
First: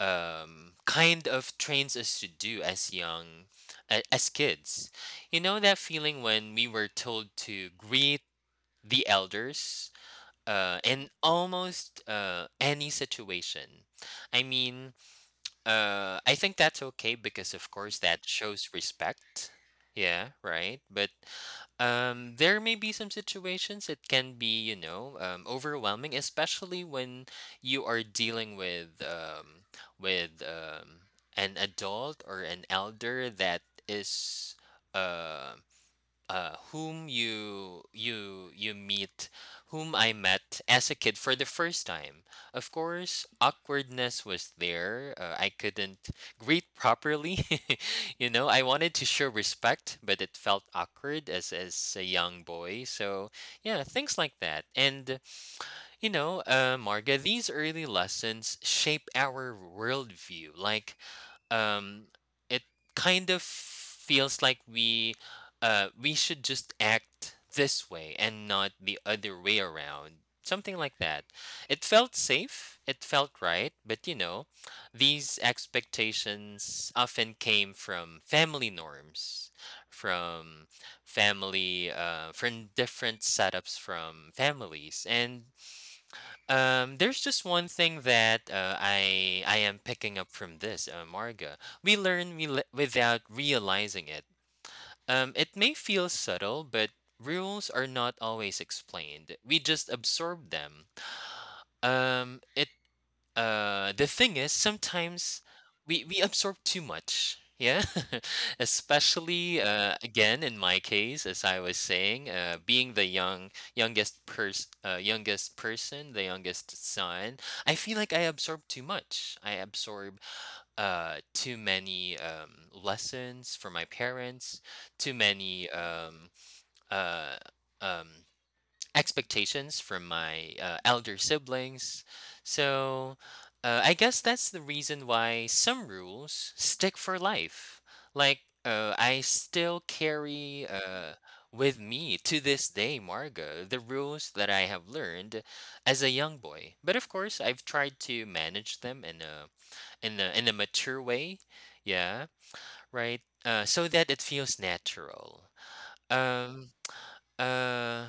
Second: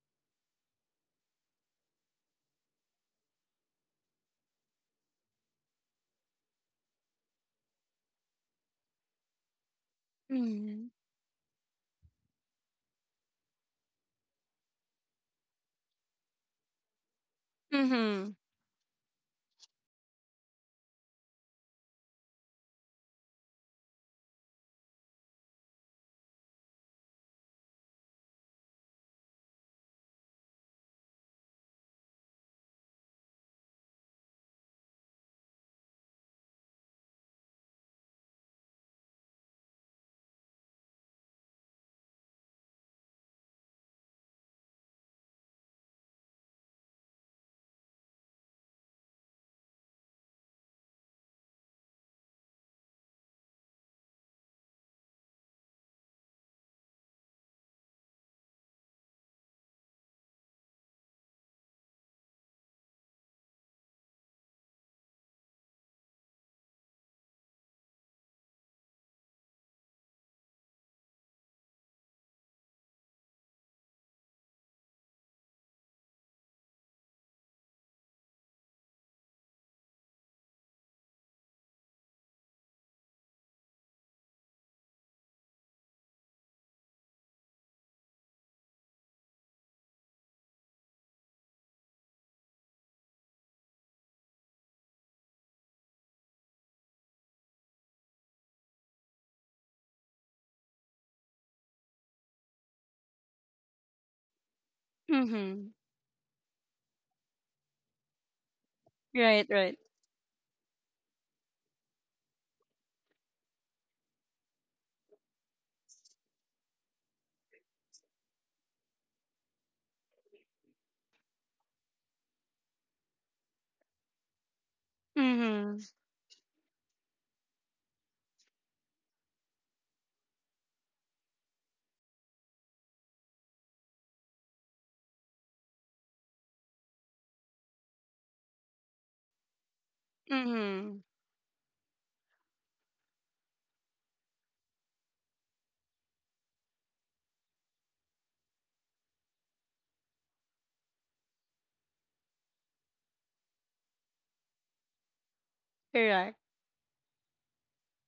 Speaker 2: kind of trains us to do as young, a as kids. You know that feeling when we were told to greet the elders
Speaker 1: Mhm.
Speaker 2: in almost any situation. I mean, I think that's okay because, of course, that
Speaker 1: Mhm.
Speaker 2: shows respect. Yeah, right. But there may be some situations it can be, overwhelming, especially when you are dealing with with um, an adult or an elder that is um whom you you you meet whom I met as a kid for the first time. Of course, awkwardness was there. I couldn't greet properly. (laughs) I wanted to show respect, but it felt awkward as a young boy. So, yeah, things like that. And Marga, these early lessons shape our worldview. Like, um it kind of feels like we should just act this way and not the other way around, something like that. It felt safe, it felt right, but, you know, these expectations often came from family norms, from from different setups from families. And there's just one thing that I am picking up from this, Marga. We learn without realizing it. It may feel subtle, but rules are not always explained. We just absorb them. It the thing is, sometimes
Speaker 1: Mhm.
Speaker 2: we absorb too much. Yeah, (laughs)
Speaker 1: Right,
Speaker 2: especially
Speaker 1: right.
Speaker 2: again in my case, as I was saying, being the youngest person, the youngest son. I feel like I absorb too much. I absorb too many lessons from my parents, too many
Speaker 1: Mhm.
Speaker 2: uh, um, expectations from my elder siblings. So I guess that's the reason why some rules stick for life. Like, I still carry
Speaker 1: Mhm.
Speaker 2: with me to this day, Marga, the rules that I have learned as a young boy. But of course, I've tried to manage them in a in a mature way. Yeah, right. So that it feels natural.
Speaker 1: Correct.
Speaker 2: Um. Uh.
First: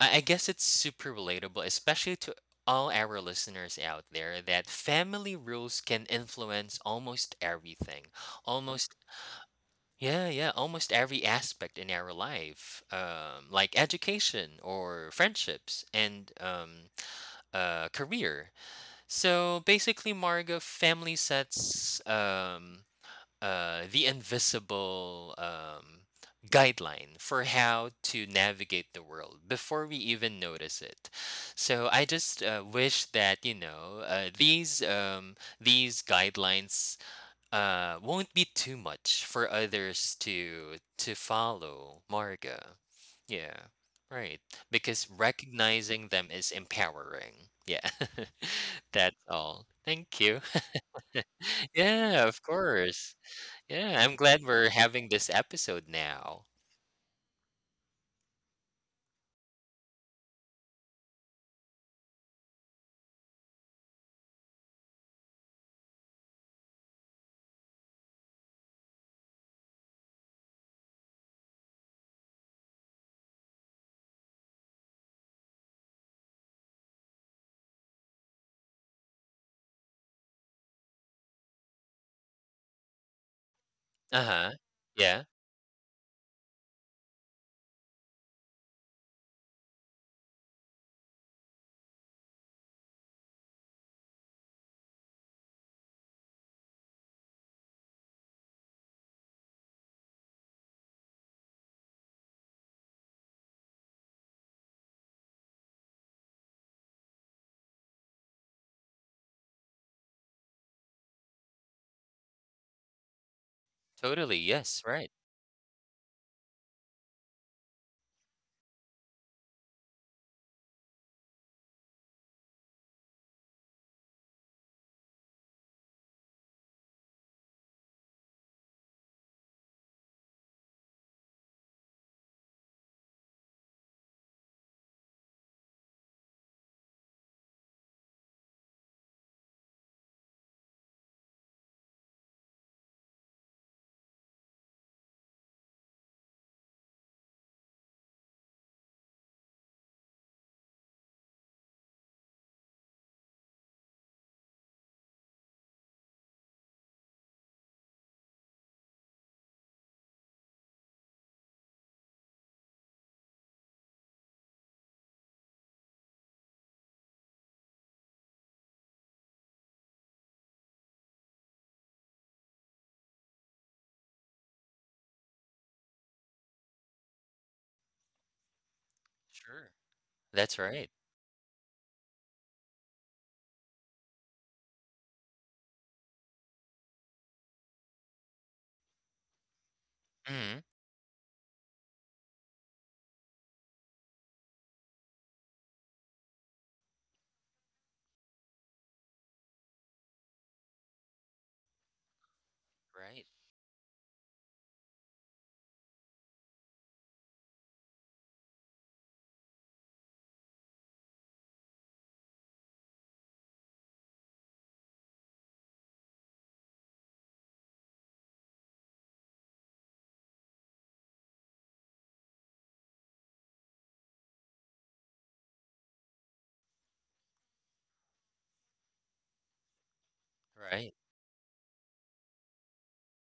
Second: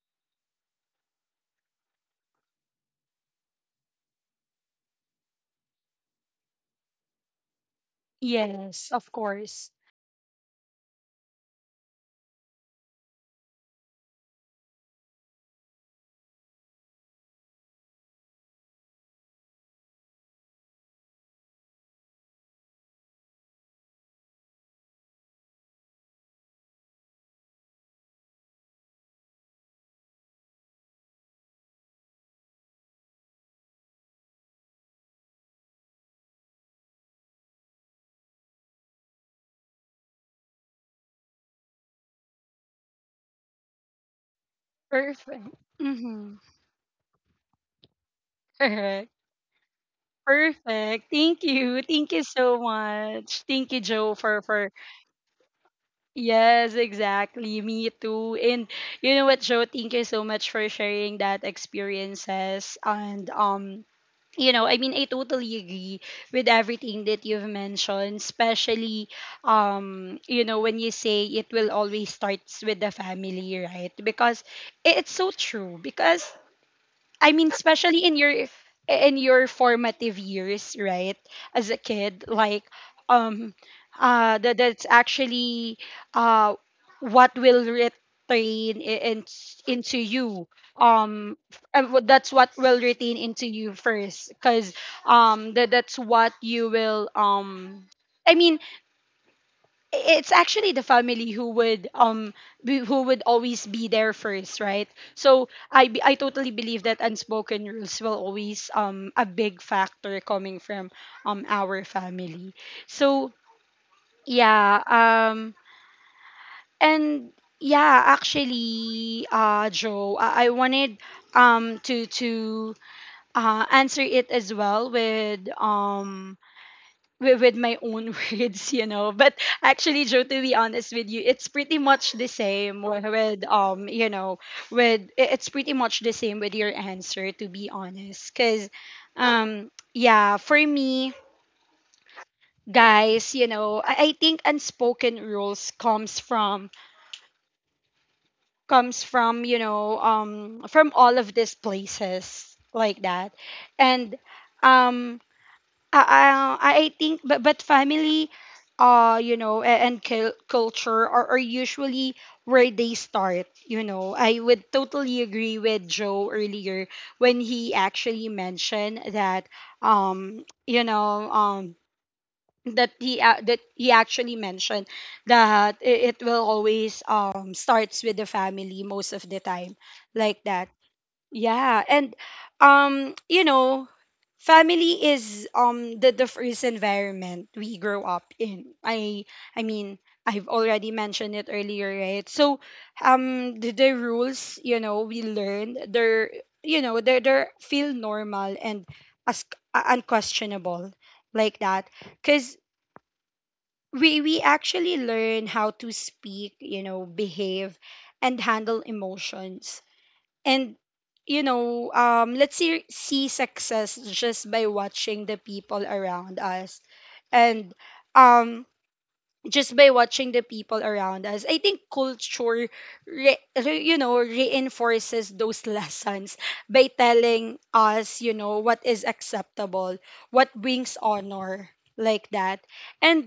Speaker 2: I guess it's super relatable, especially to all our listeners out there, that family rules can influence almost everything.
Speaker 1: Yes,
Speaker 2: Almost,
Speaker 1: of course.
Speaker 2: yeah, yeah, almost every aspect in our life, like education or friendships and career. So basically, Margo, family sets the invisible guideline for how to navigate the world before we even notice it. So I just wish that these guidelines won't be too much for others to follow. Marga, yeah, right. Because
Speaker 1: Perfect.
Speaker 2: recognizing them
Speaker 1: Mhm.
Speaker 2: is empowering. Yeah, (laughs)
Speaker 1: Correct.
Speaker 2: that's all. Thank
Speaker 1: (laughs)
Speaker 2: you.
Speaker 1: Perfect. Thank
Speaker 2: (laughs)
Speaker 1: you. Thank
Speaker 2: Yeah,
Speaker 1: you
Speaker 2: of
Speaker 1: so
Speaker 2: course.
Speaker 1: much. Thank you,
Speaker 2: Yeah, I'm
Speaker 1: Joe,
Speaker 2: glad we're
Speaker 1: for
Speaker 2: having this episode now.
Speaker 1: yes, exactly. Me too. And you know what, Joe? Thank you so much for sharing that experiences. And you know, I mean, I totally agree with everything that you've mentioned. Especially you know, when you say it will always starts with the family, right? Because it's so true. Because I mean, especially in your formative years, right? As a kid, like, um,
Speaker 2: Uh-huh.
Speaker 1: that that's
Speaker 2: Yeah.
Speaker 1: actually uh, what will retain into you. Um, and that's what will retain into you first, because that that's what you will. I mean, it's actually the family who would be, who would always be there first, right. So I totally believe that unspoken rules will always a big factor coming from our family. So
Speaker 2: Totally. Yes,
Speaker 1: yeah,
Speaker 2: right.
Speaker 1: and yeah, actually, Joe, I wanted to answer it as well with with my own (laughs) words, you know. But actually, Joe, to be honest with you, it's pretty much the same with, you know, with it's pretty much the same with your answer, to be honest. Cause, yeah, for me, guys, you know, I think unspoken rules comes from you know, from all of these places like that. And um I think, but family, you know, and culture are usually where they start. You know, I would totally agree with Joe earlier when he actually mentioned that, you know, that he actually mentioned that it will always starts with the family most of the
Speaker 2: Sure.
Speaker 1: time, like
Speaker 2: That's
Speaker 1: that.
Speaker 2: right.
Speaker 1: Yeah, and you know, family is the first environment we grow up in. I mean, I've
Speaker 2: Mhm.
Speaker 1: already mentioned it earlier, right? So the rules, you know, we learned, they're, you know, they're feel normal and as unquestionable, like that. Cause
Speaker 2: Right.
Speaker 1: we actually learn how to speak, you know, behave and handle emotions, and, you know, let's see success just by watching the people around us. And um just by watching the people around us I think culture you know, reinforces those (laughs) lessons by telling us, you know, what is acceptable, what
Speaker 2: Right.
Speaker 1: brings honor, like that. And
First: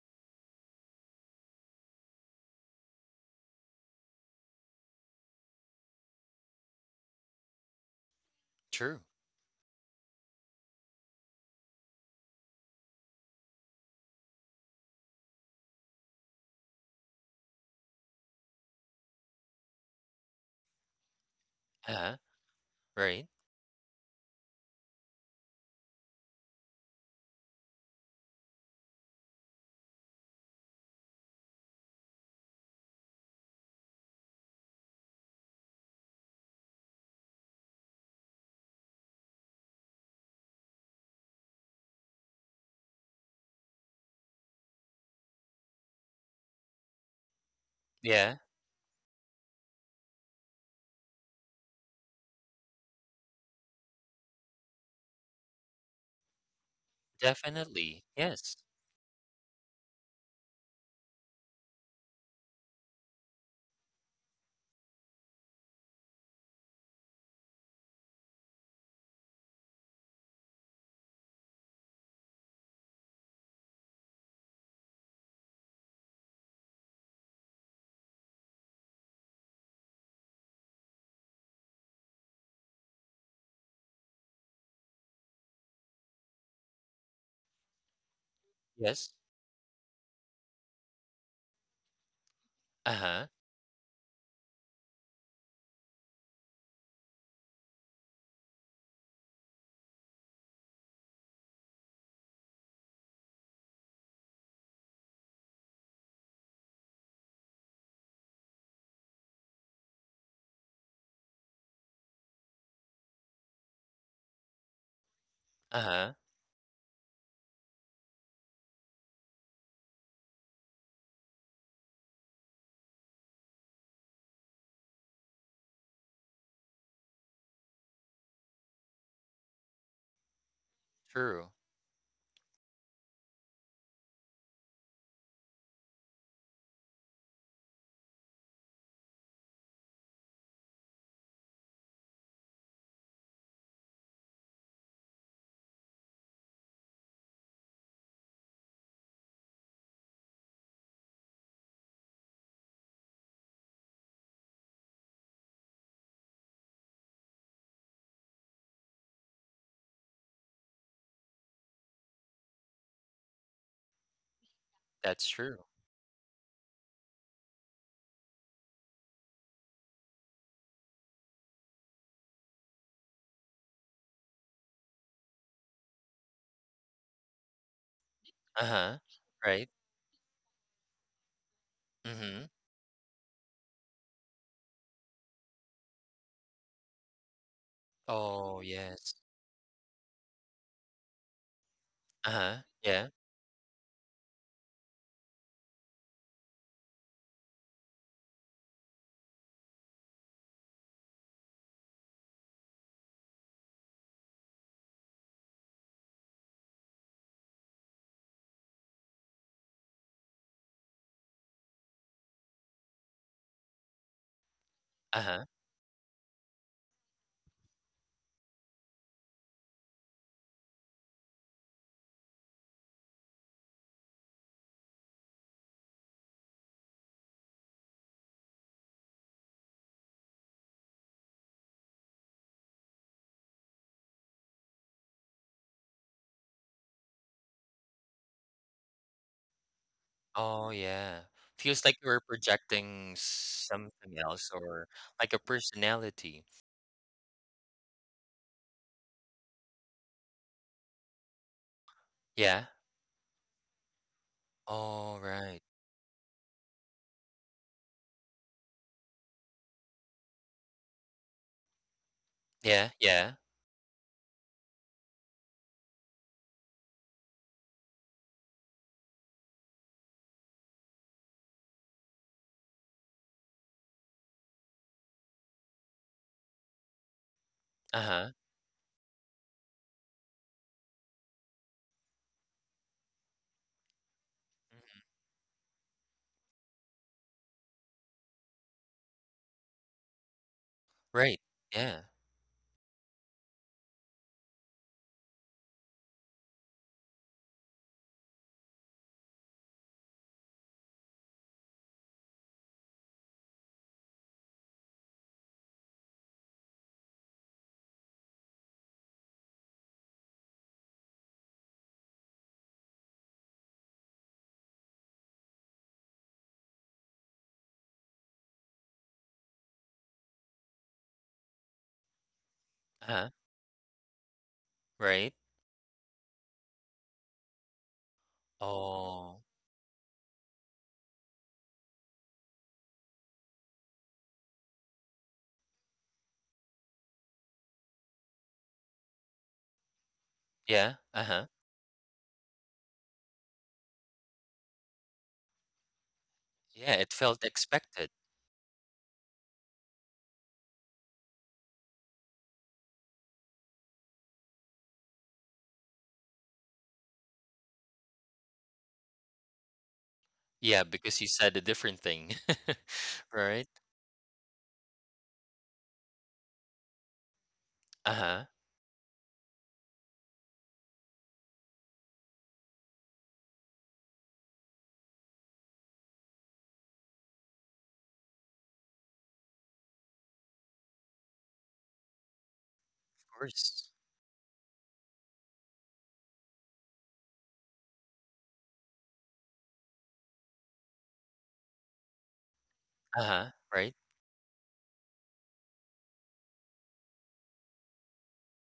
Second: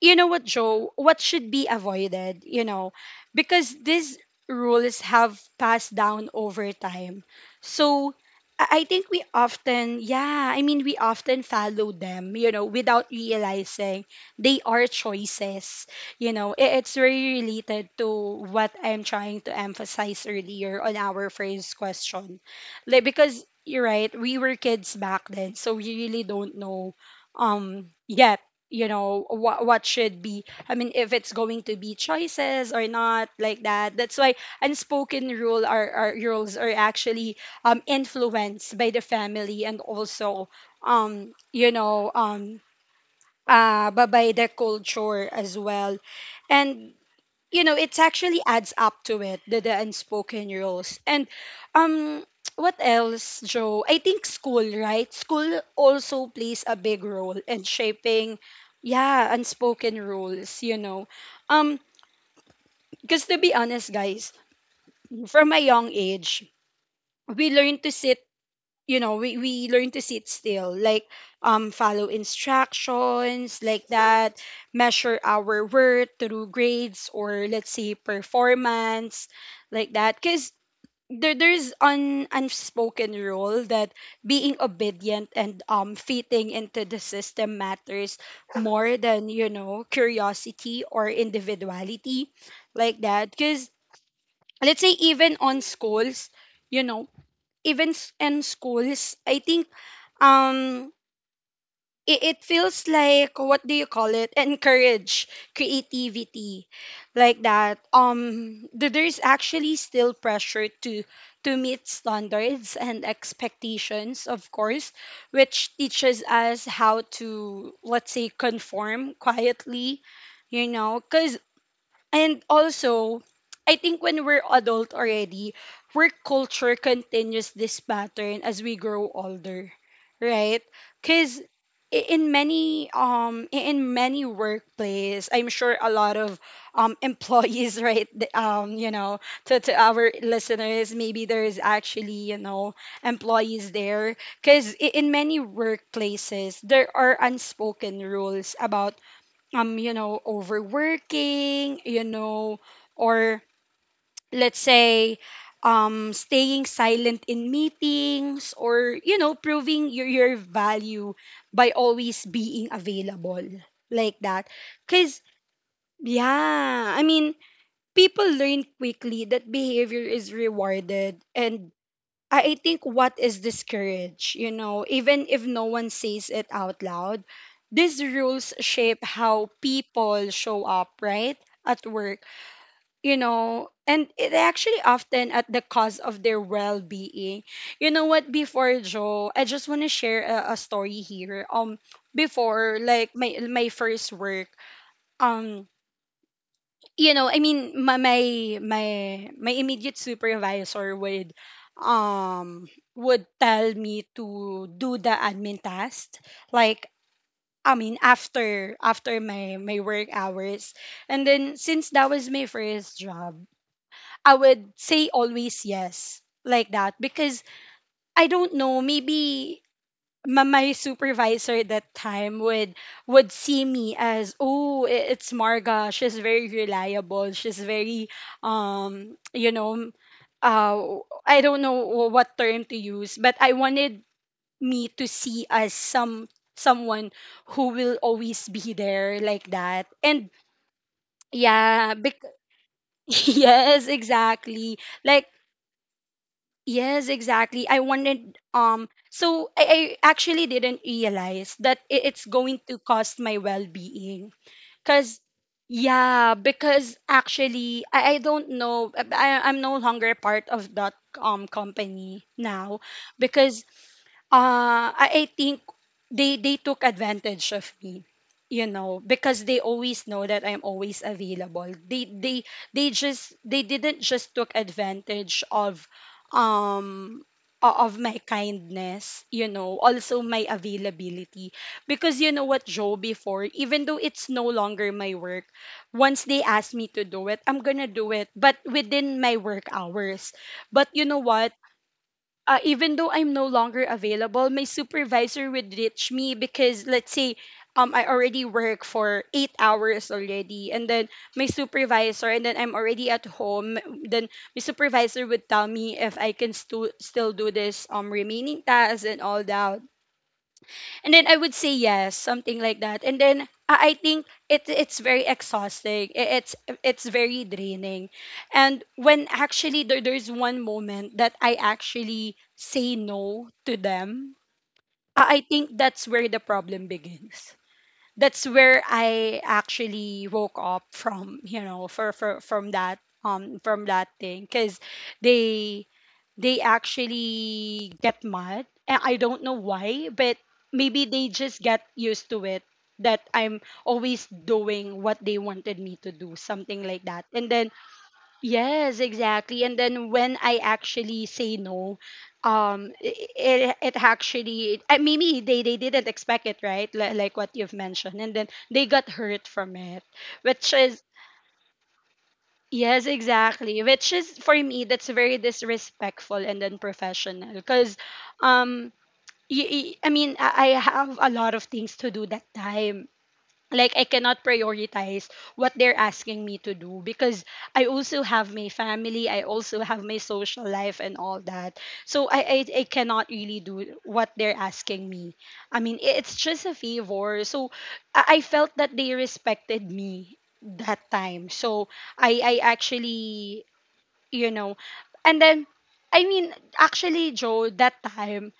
Speaker 1: you know what, Joe, what should be avoided, you know, because these rules have passed down over time. So I
Speaker 2: True.
Speaker 1: think we often, yeah, I mean, we often follow them, you know, without realizing they are choices. You know, it's very related to what I'm trying to emphasize earlier on our first
Speaker 2: Uh-huh.
Speaker 1: question. Like,
Speaker 2: Right.
Speaker 1: because you're right, we were kids back then, so we really don't know yet you know what should be, I mean, if it's going to be choices or not, like that. That's why unspoken rules are actually influenced by the family and also um you know um but by the culture as well. And you know it
Speaker 2: Yeah,
Speaker 1: actually adds up to it, the unspoken rules. And um (tsk) what else, Joe? I think school, right? School also plays a big role in
Speaker 2: definitely.
Speaker 1: shaping,
Speaker 2: Yes.
Speaker 1: yeah, unspoken rules, you know. um because to be honest guys, from a young age we learn to sit, you know, we learn to sit still, like follow instructions, like that. Measure our worth through grades, or let's say performance, like that. Because there's an unspoken rule that being obedient and fitting into the system matters more
Speaker 2: Yes.
Speaker 1: than, you know, curiosity or individuality, like
Speaker 2: Uh-huh.
Speaker 1: that. Because let's say even on schools, you know, even in schools I think, um it, it feels like, what do you call it, encourage creativity, like that. There's actually still pressure to meet standards and expectations, of course, which
Speaker 2: Uh-huh.
Speaker 1: teaches us how to, let's say, conform quietly, you know. Because, and also, I think when we're adult already, work culture continues this pattern as we grow older, right? Because
Speaker 2: True.
Speaker 1: in many in many workplace, I'm sure a lot of employees, (laughs) right? You know, to our listeners, maybe there's actually, you know, employees there, because in many workplaces there are unspoken rules about, you know, overworking, you know, or let's say, staying silent in meetings, or, you know, proving your value by always being available, like that. Because,
Speaker 2: That's true.
Speaker 1: yeah, I mean, people learn quickly that behavior is rewarded, and I think, what is this courage? You know, even if no one says it out loud, these rules
Speaker 2: Uh-huh.
Speaker 1: shape how
Speaker 2: Right.
Speaker 1: people show up, right? At work,
Speaker 2: Mhm.
Speaker 1: you know, and it actually often at the cost of their well being. You know what?
Speaker 2: Oh,
Speaker 1: Before
Speaker 2: yes.
Speaker 1: Joe, I just want to share a story here.
Speaker 2: Uh-huh.
Speaker 1: Before
Speaker 2: Yeah.
Speaker 1: like my first work, um, you know, I mean, my immediate supervisor um would tell me to do the admin task, like, I mean, after my work hours. And then since that was my first job, I would say
Speaker 2: Uh-huh.
Speaker 1: always yes, like that. Because I don't know, maybe my supervisor at that time would see me as, oh, it's Marga, she's very reliable, she's very um you know uh I don't know what term to use, but I wanted me to see as some someone who will always be there, like that. And
Speaker 2: Oh, yeah. Feels
Speaker 1: yeah,
Speaker 2: like you are
Speaker 1: (laughs)
Speaker 2: projecting
Speaker 1: yes,
Speaker 2: something else,
Speaker 1: exactly,
Speaker 2: or
Speaker 1: like.
Speaker 2: like a personality.
Speaker 1: Yes, exactly. I wanted, so I actually didn't realize that it's going
Speaker 2: Yeah.
Speaker 1: to cost my well-being.
Speaker 2: All
Speaker 1: Cause,
Speaker 2: right.
Speaker 1: yeah, because actually, I don't know, I'm no longer part of that company now,
Speaker 2: Yeah, yeah.
Speaker 1: because I think they took advantage of me, you know, because they always know that I'm always available. They didn't just took advantage of um of my
Speaker 2: Uh-huh.
Speaker 1: kindness, you know, also my availability. Because you know what, Joe, before, even though it's no longer
Speaker 2: Mhm.
Speaker 1: my work, once they ask me to do it, I'm gonna do it, but within my work hours. But you know
Speaker 2: Right.
Speaker 1: what?
Speaker 2: Yeah.
Speaker 1: Even though I'm no longer available, my supervisor would reach me, because let's say, I already work for 8 hours already, and then my supervisor, and then I'm already at home. Then my supervisor would tell me if I can still do this remaining tasks and all that. And then I would say yes, something like that. And then I think it's very exhausting. It's very draining. And when actually there's one moment that I actually say
Speaker 2: Uh-huh.
Speaker 1: no to them,
Speaker 2: Right.
Speaker 1: I think that's where the problem begins. That's where
Speaker 2: Oh.
Speaker 1: I actually woke up from, you know, for from that thing, because they they actually get mad. And I don't know why, but
Speaker 2: Yeah.
Speaker 1: maybe they
Speaker 2: Uh-huh.
Speaker 1: just get used to it, that I'm always doing what they wanted me to do, something
Speaker 2: Yeah,
Speaker 1: like
Speaker 2: it
Speaker 1: that.
Speaker 2: felt
Speaker 1: And then,
Speaker 2: expected.
Speaker 1: yes, exactly. And then when I actually say no, it it actually maybe they didn't expect it, right, like what you've mentioned, and then they got hurt from it, which
Speaker 2: Yeah,
Speaker 1: is.
Speaker 2: because you said a different thing.
Speaker 1: Yes,
Speaker 2: (laughs) Right?
Speaker 1: exactly. Which is for me that's very disrespectful and unprofessional, because
Speaker 2: Uh-huh.
Speaker 1: um I mean I have a lot of things to do that time, like I cannot prioritize what they're asking me to do, because I also have my family, I also have my social life and all that. So I cannot
Speaker 2: Of
Speaker 1: really
Speaker 2: course.
Speaker 1: do what they're asking me. I mean, it's just a favor. So I felt that they respected me that time. So I
Speaker 2: Uh-huh.
Speaker 1: actually,
Speaker 2: Right?
Speaker 1: you know, and then, I mean, actually, Joe, that time,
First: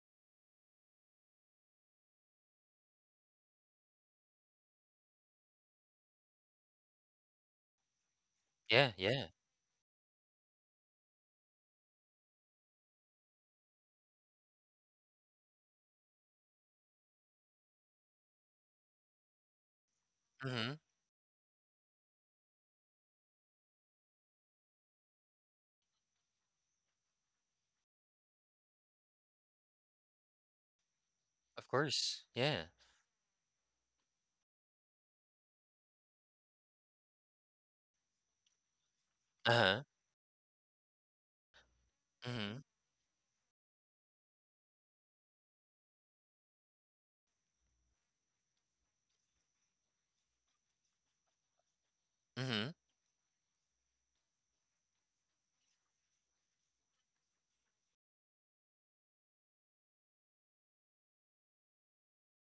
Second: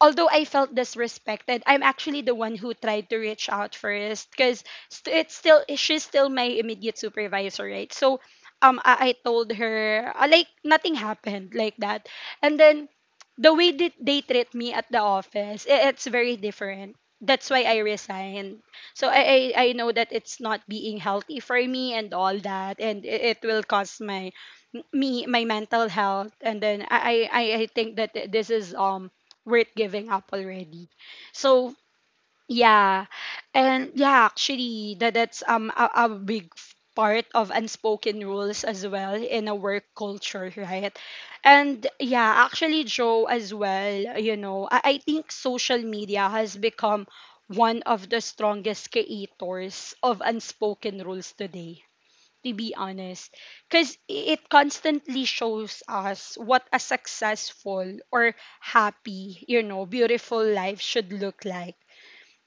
Speaker 1: although I felt disrespected, I'm actually the one who tried to reach out first, because st- it's still she's still my immediate supervisor, right? So um
Speaker 2: Yeah,
Speaker 1: I, I
Speaker 2: yeah.
Speaker 1: told her like nothing happened, like that. And then the way that they treat me at the office, it's very different. That's why I resigned. So I know that it's not
Speaker 2: Mhm.
Speaker 1: being healthy for me and all that, and it will cause my mental health, and then I think that this is worth giving up already.
Speaker 2: Of
Speaker 1: So
Speaker 2: course. Yeah.
Speaker 1: yeah, and yeah, actually that's a big part of unspoken rules as well in a work
Speaker 2: Uh-huh.
Speaker 1: culture, right? And yeah,
Speaker 2: Mhm.
Speaker 1: actually Joe as well, you know, I think social media has become one of the strongest creators of unspoken rules today, to be
Speaker 2: Mhm.
Speaker 1: honest, because it constantly shows us what a successful or happy, you know, beautiful life should look like.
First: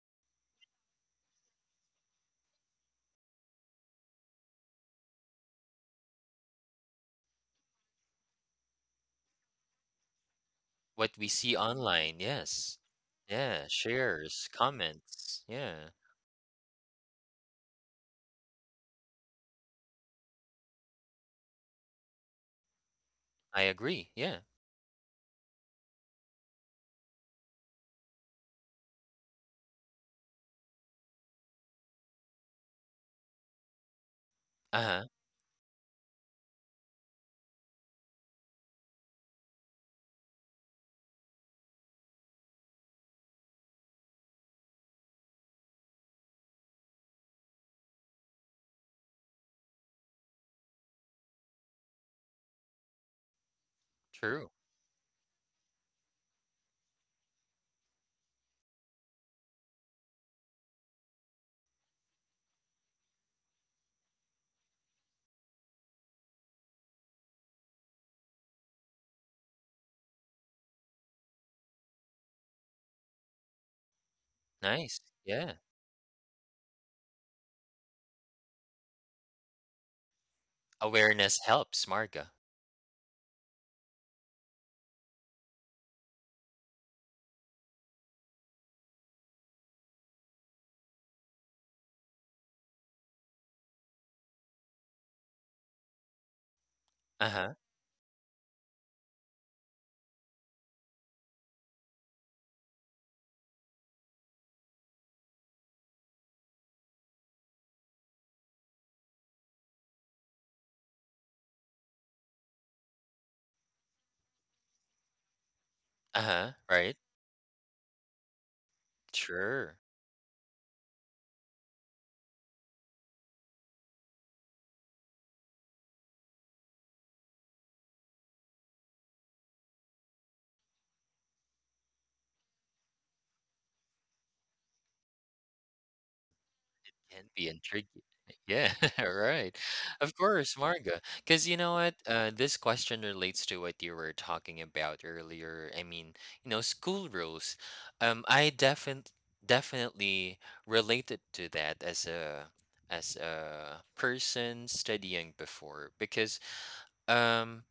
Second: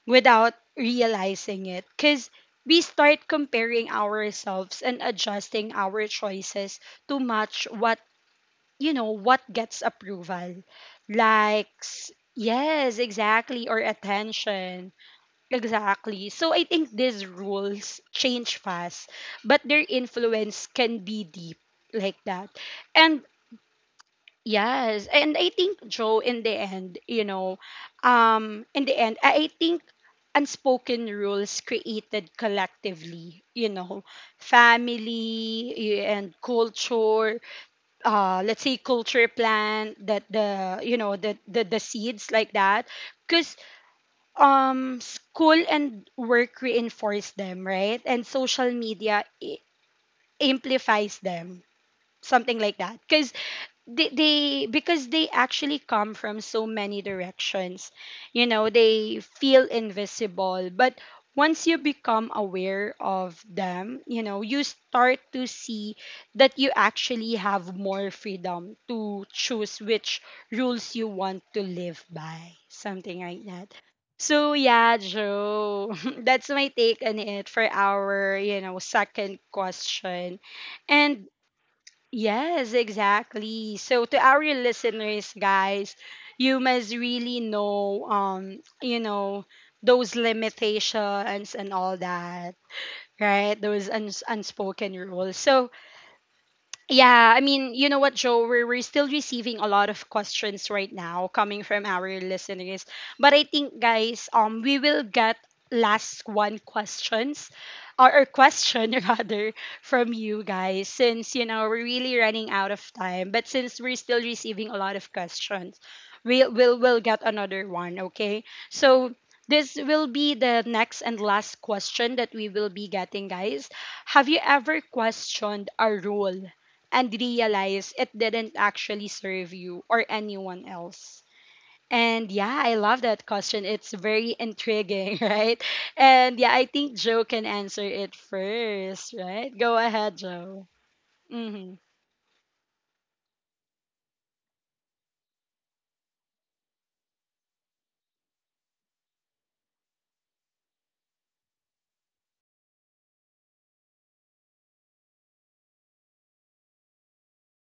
Speaker 1: Without realizing it, because we start comparing ourselves and adjusting our choices to match what, you know, what gets approval,
Speaker 2: What we see
Speaker 1: likes,
Speaker 2: online, yes.
Speaker 1: yes
Speaker 2: Yeah,
Speaker 1: exactly, or
Speaker 2: shares,
Speaker 1: attention.
Speaker 2: comments. Yeah.
Speaker 1: Exactly. So I think these rules change fast, but their influence can be deep, like that. And
Speaker 2: I agree. Yeah.
Speaker 1: yes, and I think Joe, in the end, you know, in the end I think unspoken rules created collectively, you know,
Speaker 2: Uh-huh.
Speaker 1: family and culture, let's say culture plan that, the, you know, the the seeds, like that. Because school and work reinforce them, right, and social media amplifies them, something like that.
Speaker 2: True.
Speaker 1: They Because they actually come from so many directions, you know, they feel invisible. But once you become aware of them, you know, you start to see that you actually have more freedom to choose which rules you want to live by, something like that. So yeah,
Speaker 2: Nice. Yeah.
Speaker 1: Joe, (laughs) that's my take on it for our, you know, second question. And
Speaker 2: Awareness helps, Marga.
Speaker 1: yes, exactly. So to our listeners, guys, you must really know, you know, those limitations and all that, right? Those unspoken rules. So yeah, I
Speaker 2: Uh-huh.
Speaker 1: mean, you know what, Joe? We're still receiving a lot of questions right now coming from our listeners. But I think, guys, we will get last one questions, or question (laughs) rather from you guys, since you know we're really running out of time. But since we're still receiving a lot of questions, we'll
Speaker 2: Uh-huh,
Speaker 1: we'll,
Speaker 2: right.
Speaker 1: we'll get another one, okay. So this
Speaker 2: Sure.
Speaker 1: will be the next and last question that we will be getting, guys. Have you ever questioned a rule and realize it didn't actually serve you or anyone else? And yeah, I love that question. It's very intriguing, (laughs) right? And yeah, I think Joe
Speaker 2: Can
Speaker 1: can
Speaker 2: be
Speaker 1: answer
Speaker 2: intriguing.
Speaker 1: it
Speaker 2: Yeah, (laughs)
Speaker 1: first, right?
Speaker 2: right.
Speaker 1: Go
Speaker 2: Of
Speaker 1: ahead,
Speaker 2: course,
Speaker 1: Joe.
Speaker 2: Marga. Because you
Speaker 1: Mm-hmm.
Speaker 2: know what? This question relates to what you were talking about earlier. I mean, school rules. I definitely related to that as a person studying before because um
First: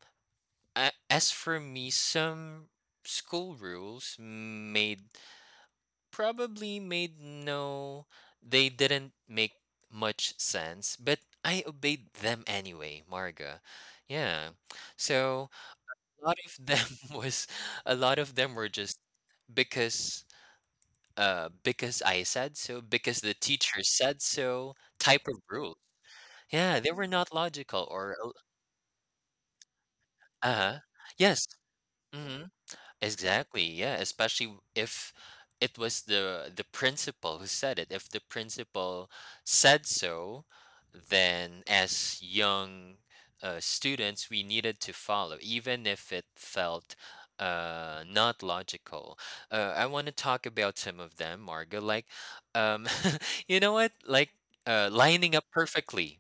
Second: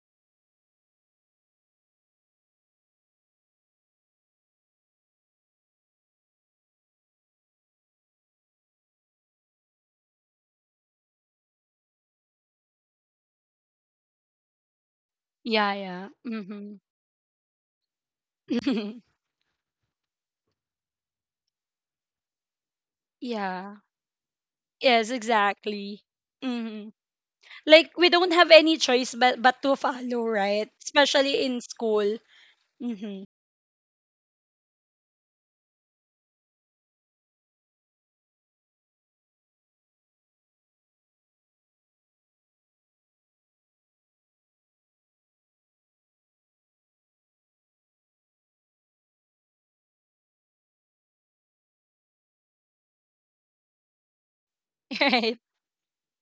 Speaker 2: as for me, some school rules made probably made no they didn't make much sense, but I obeyed them anyway, Marga. Yeah, so
Speaker 1: Yeah, yeah.
Speaker 2: a lot of
Speaker 1: Mm-hmm.
Speaker 2: them (laughs) was a lot of them were just because, because I said so,
Speaker 1: (laughs)
Speaker 2: because the
Speaker 1: Yeah.
Speaker 2: teacher said so,
Speaker 1: Yes,
Speaker 2: type of rule.
Speaker 1: exactly.
Speaker 2: Yeah,
Speaker 1: Mm-hmm.
Speaker 2: they were not logical,
Speaker 1: Like we
Speaker 2: or
Speaker 1: don't have any choice but to follow, right?
Speaker 2: uh
Speaker 1: Especially
Speaker 2: yes.
Speaker 1: in school.
Speaker 2: Mm-hmm.
Speaker 1: Mm-hmm.
Speaker 2: Exactly, yeah, especially if it was the principal who said it. If the principal said so, then as young students, we needed to follow, even if it felt not logical. I want to talk about some of them, Marga. Like, um, (laughs) you know what? Like, uh,
Speaker 1: (laughs)
Speaker 2: lining
Speaker 1: Right.
Speaker 2: up perfectly,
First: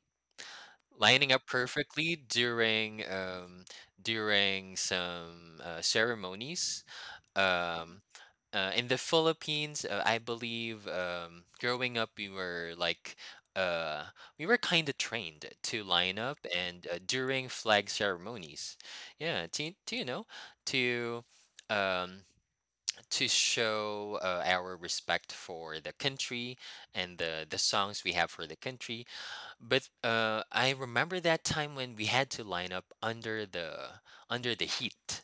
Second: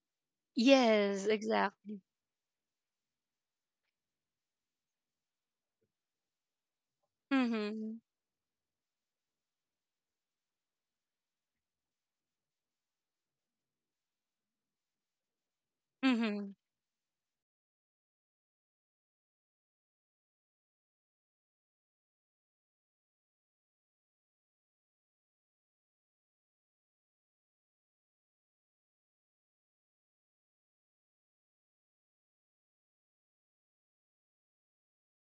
Speaker 1: Yes,
Speaker 2: lining up
Speaker 1: exactly.
Speaker 2: perfectly during during some ceremonies
Speaker 1: Mm-hmm.
Speaker 2: um, in the Philippines, I believe growing up, uh, we were kind of trained to line up
Speaker 1: Mm-hmm.
Speaker 2: and, during flag ceremonies, yeah, to you know, to um, to show our respect for the country and the songs we have for the country. But, I remember that time when we had to line up under the heat.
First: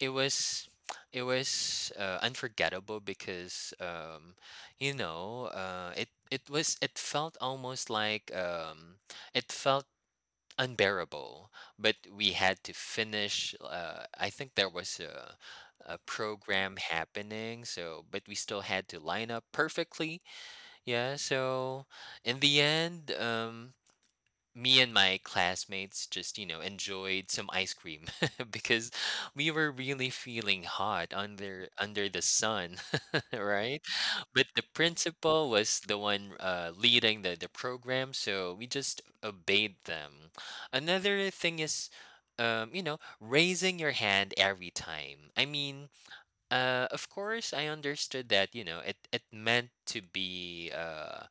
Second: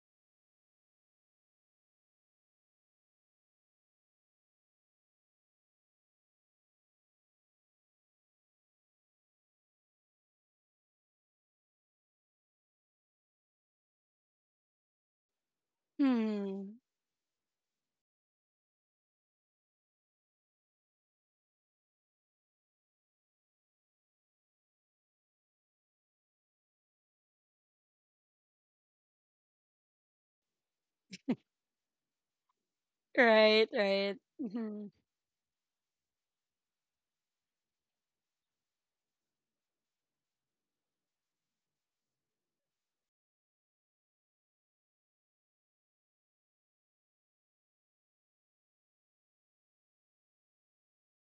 Speaker 2: it was it was unforgettable because, it felt almost like, it felt unbearable, but we had to finish. I think there was a program
Speaker 1: Hmm.
Speaker 2: happening, so, but we still had to line up perfectly. Yeah, so in the end, me and my classmates just, enjoyed some ice cream (laughs) because we were really feeling hot under the sun, (laughs)
Speaker 1: Right,
Speaker 2: right?
Speaker 1: right.
Speaker 2: But the
Speaker 1: Mm-hmm.
Speaker 2: principal was the one leading the program, so we just obeyed them. Another thing is, raising your hand every time. I mean, of course, I understood that, it meant to be,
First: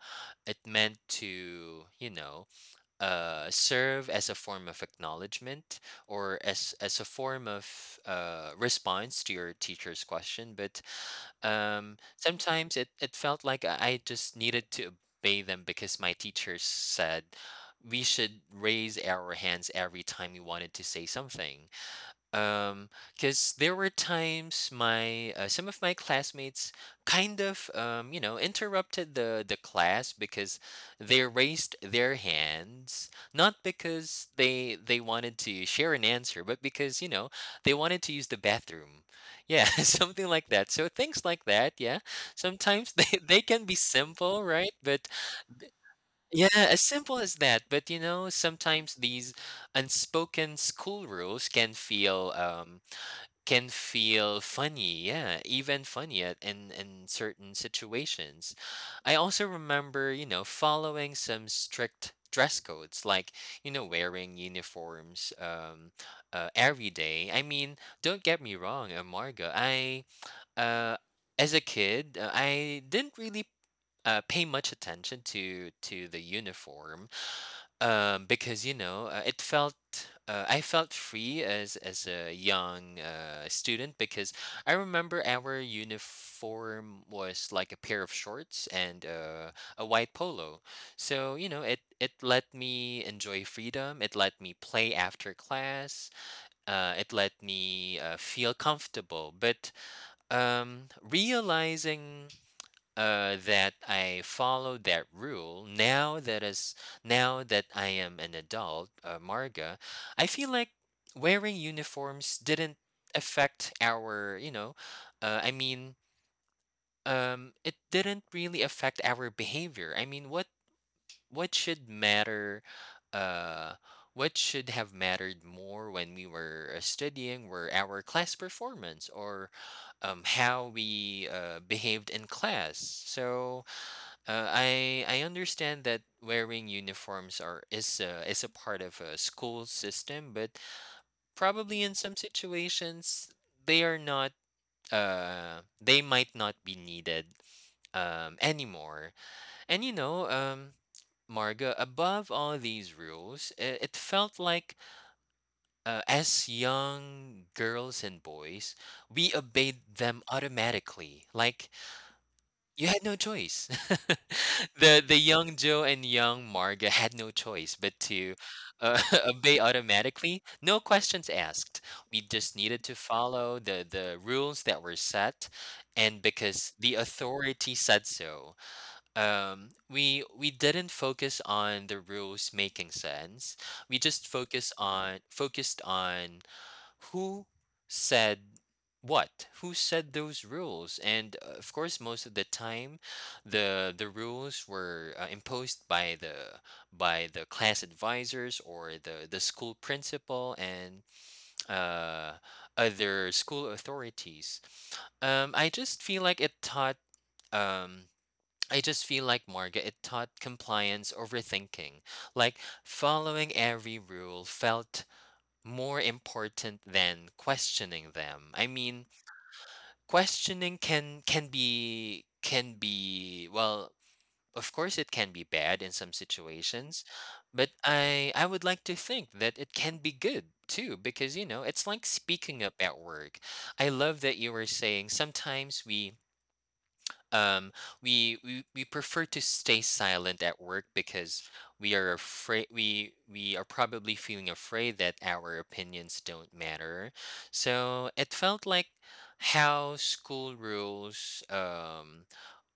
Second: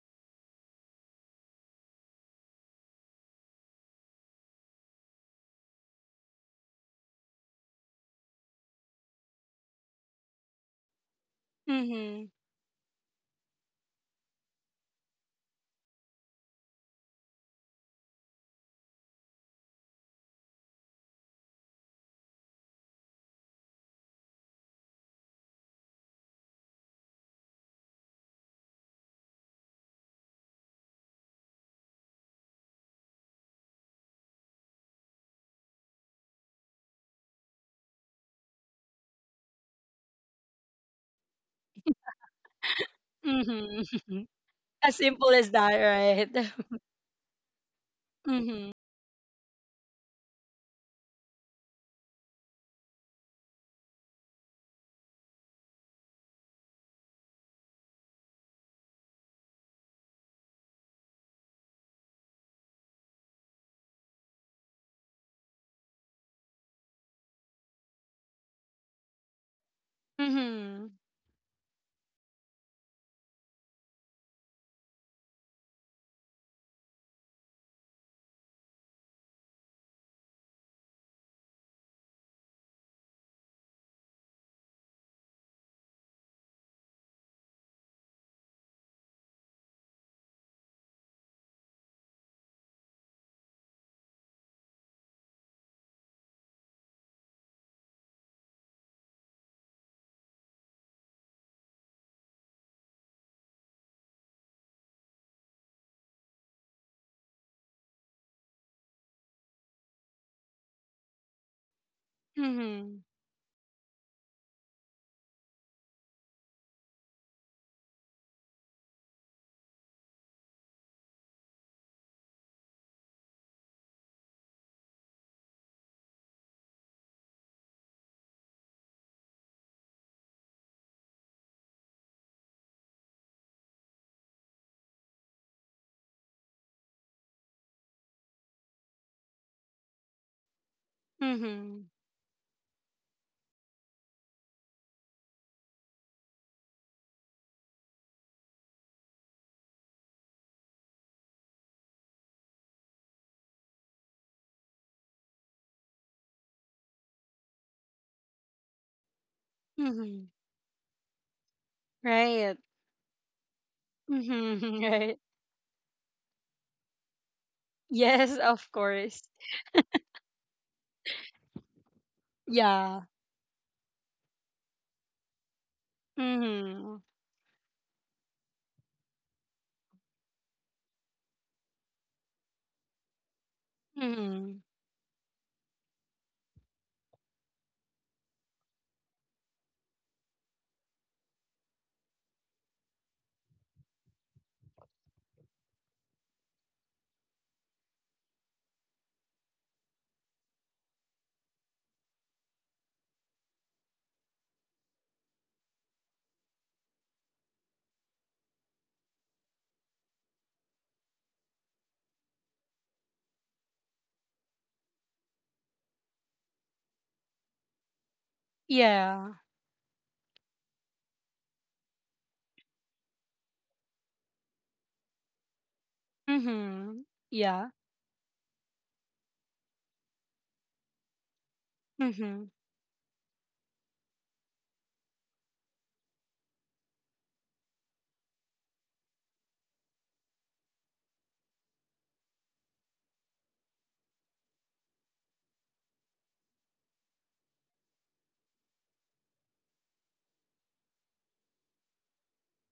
Speaker 2: it meant to, serve as a form of acknowledgement, or as a form of response to your teacher's question. But,
Speaker 1: Mm-hmm.
Speaker 2: sometimes it felt like I just needed to obey them because my teachers said we should raise our hands every time we wanted to say something. Um, because there were times my some of my classmates kind of, interrupted the class because they raised their hands, not because they wanted to share an answer, but because, they wanted to use the bathroom. Yeah, (laughs) something like that. So things like that, yeah, sometimes they, (laughs) they can be
Speaker 1: Mm-hmm. (laughs)
Speaker 2: simple, right?
Speaker 1: As
Speaker 2: But
Speaker 1: simple as that,
Speaker 2: yeah,
Speaker 1: right?
Speaker 2: as
Speaker 1: (laughs)
Speaker 2: simple as that. But you know,
Speaker 1: Mm-hmm.
Speaker 2: sometimes these unspoken school rules can feel, funny, yeah, even funny at, in certain situations. I also remember, following some strict dress codes, like, wearing uniforms, every day. I mean, don't get me wrong, amarga. I
Speaker 1: Mm-hmm.
Speaker 2: uh as a kid, I didn't really pay much attention to the uniform, because, it felt, I felt free as a young student, because I remember our uniform was like a pair of shorts and, a white polo. So, it let me enjoy freedom. It let me play after class. It let me, feel comfortable. But, realizing, that I followed that rule now that, as now that I am an adult, Marga, I feel like wearing uniforms didn't
Speaker 1: Mm-hmm.
Speaker 2: affect our, I mean, it didn't really affect our behavior. I mean, what should matter? Uh, what should have mattered more when we were studying were our class performance, or how we behaved in class. So, I understand that wearing uniforms is a part of a school system, but probably in
Speaker 1: Mm-hmm.
Speaker 2: some situations, they are not. They might not be needed anymore. And Marga, above all these rules, it, felt like, as young girls and boys, we obeyed them
Speaker 1: Mm-hmm.
Speaker 2: automatically. Like,
Speaker 1: Right.
Speaker 2: you had no choice. (laughs)
Speaker 1: Mm-hmm. (laughs)
Speaker 2: The
Speaker 1: Right.
Speaker 2: young Joe and young Marga (laughs) had no choice but to,
Speaker 1: Yes, of
Speaker 2: uh,
Speaker 1: course.
Speaker 2: (laughs) obey automatically, no questions asked. We just needed to
Speaker 1: Yeah.
Speaker 2: follow the rules that were set, and because the
Speaker 1: Mm-hmm.
Speaker 2: authority said so. We didn't focus on the rules making sense. We just
Speaker 1: Mm-hmm.
Speaker 2: focused on who said what, who said those rules, and, of course, most of the time the rules were, imposed by the class advisors, or the school principal, and uh, other school authorities. I just feel like it taught. Um, I just feel like, Marga, it taught compliance overthinking. Like, following every rule felt more important than questioning them. I mean,
Speaker 1: Yeah.
Speaker 2: questioning can be, well, of course, it can be bad in some situations,
Speaker 1: Mm-hmm.
Speaker 2: but
Speaker 1: Yeah.
Speaker 2: I would like to think that it can be good too, because, you know, it's like
Speaker 1: Mm-hmm.
Speaker 2: speaking up at work. I love that you were saying sometimes um, we prefer to stay silent at work because we are afraid, we are probably feeling afraid that our opinions don't matter. So it felt like, how school rules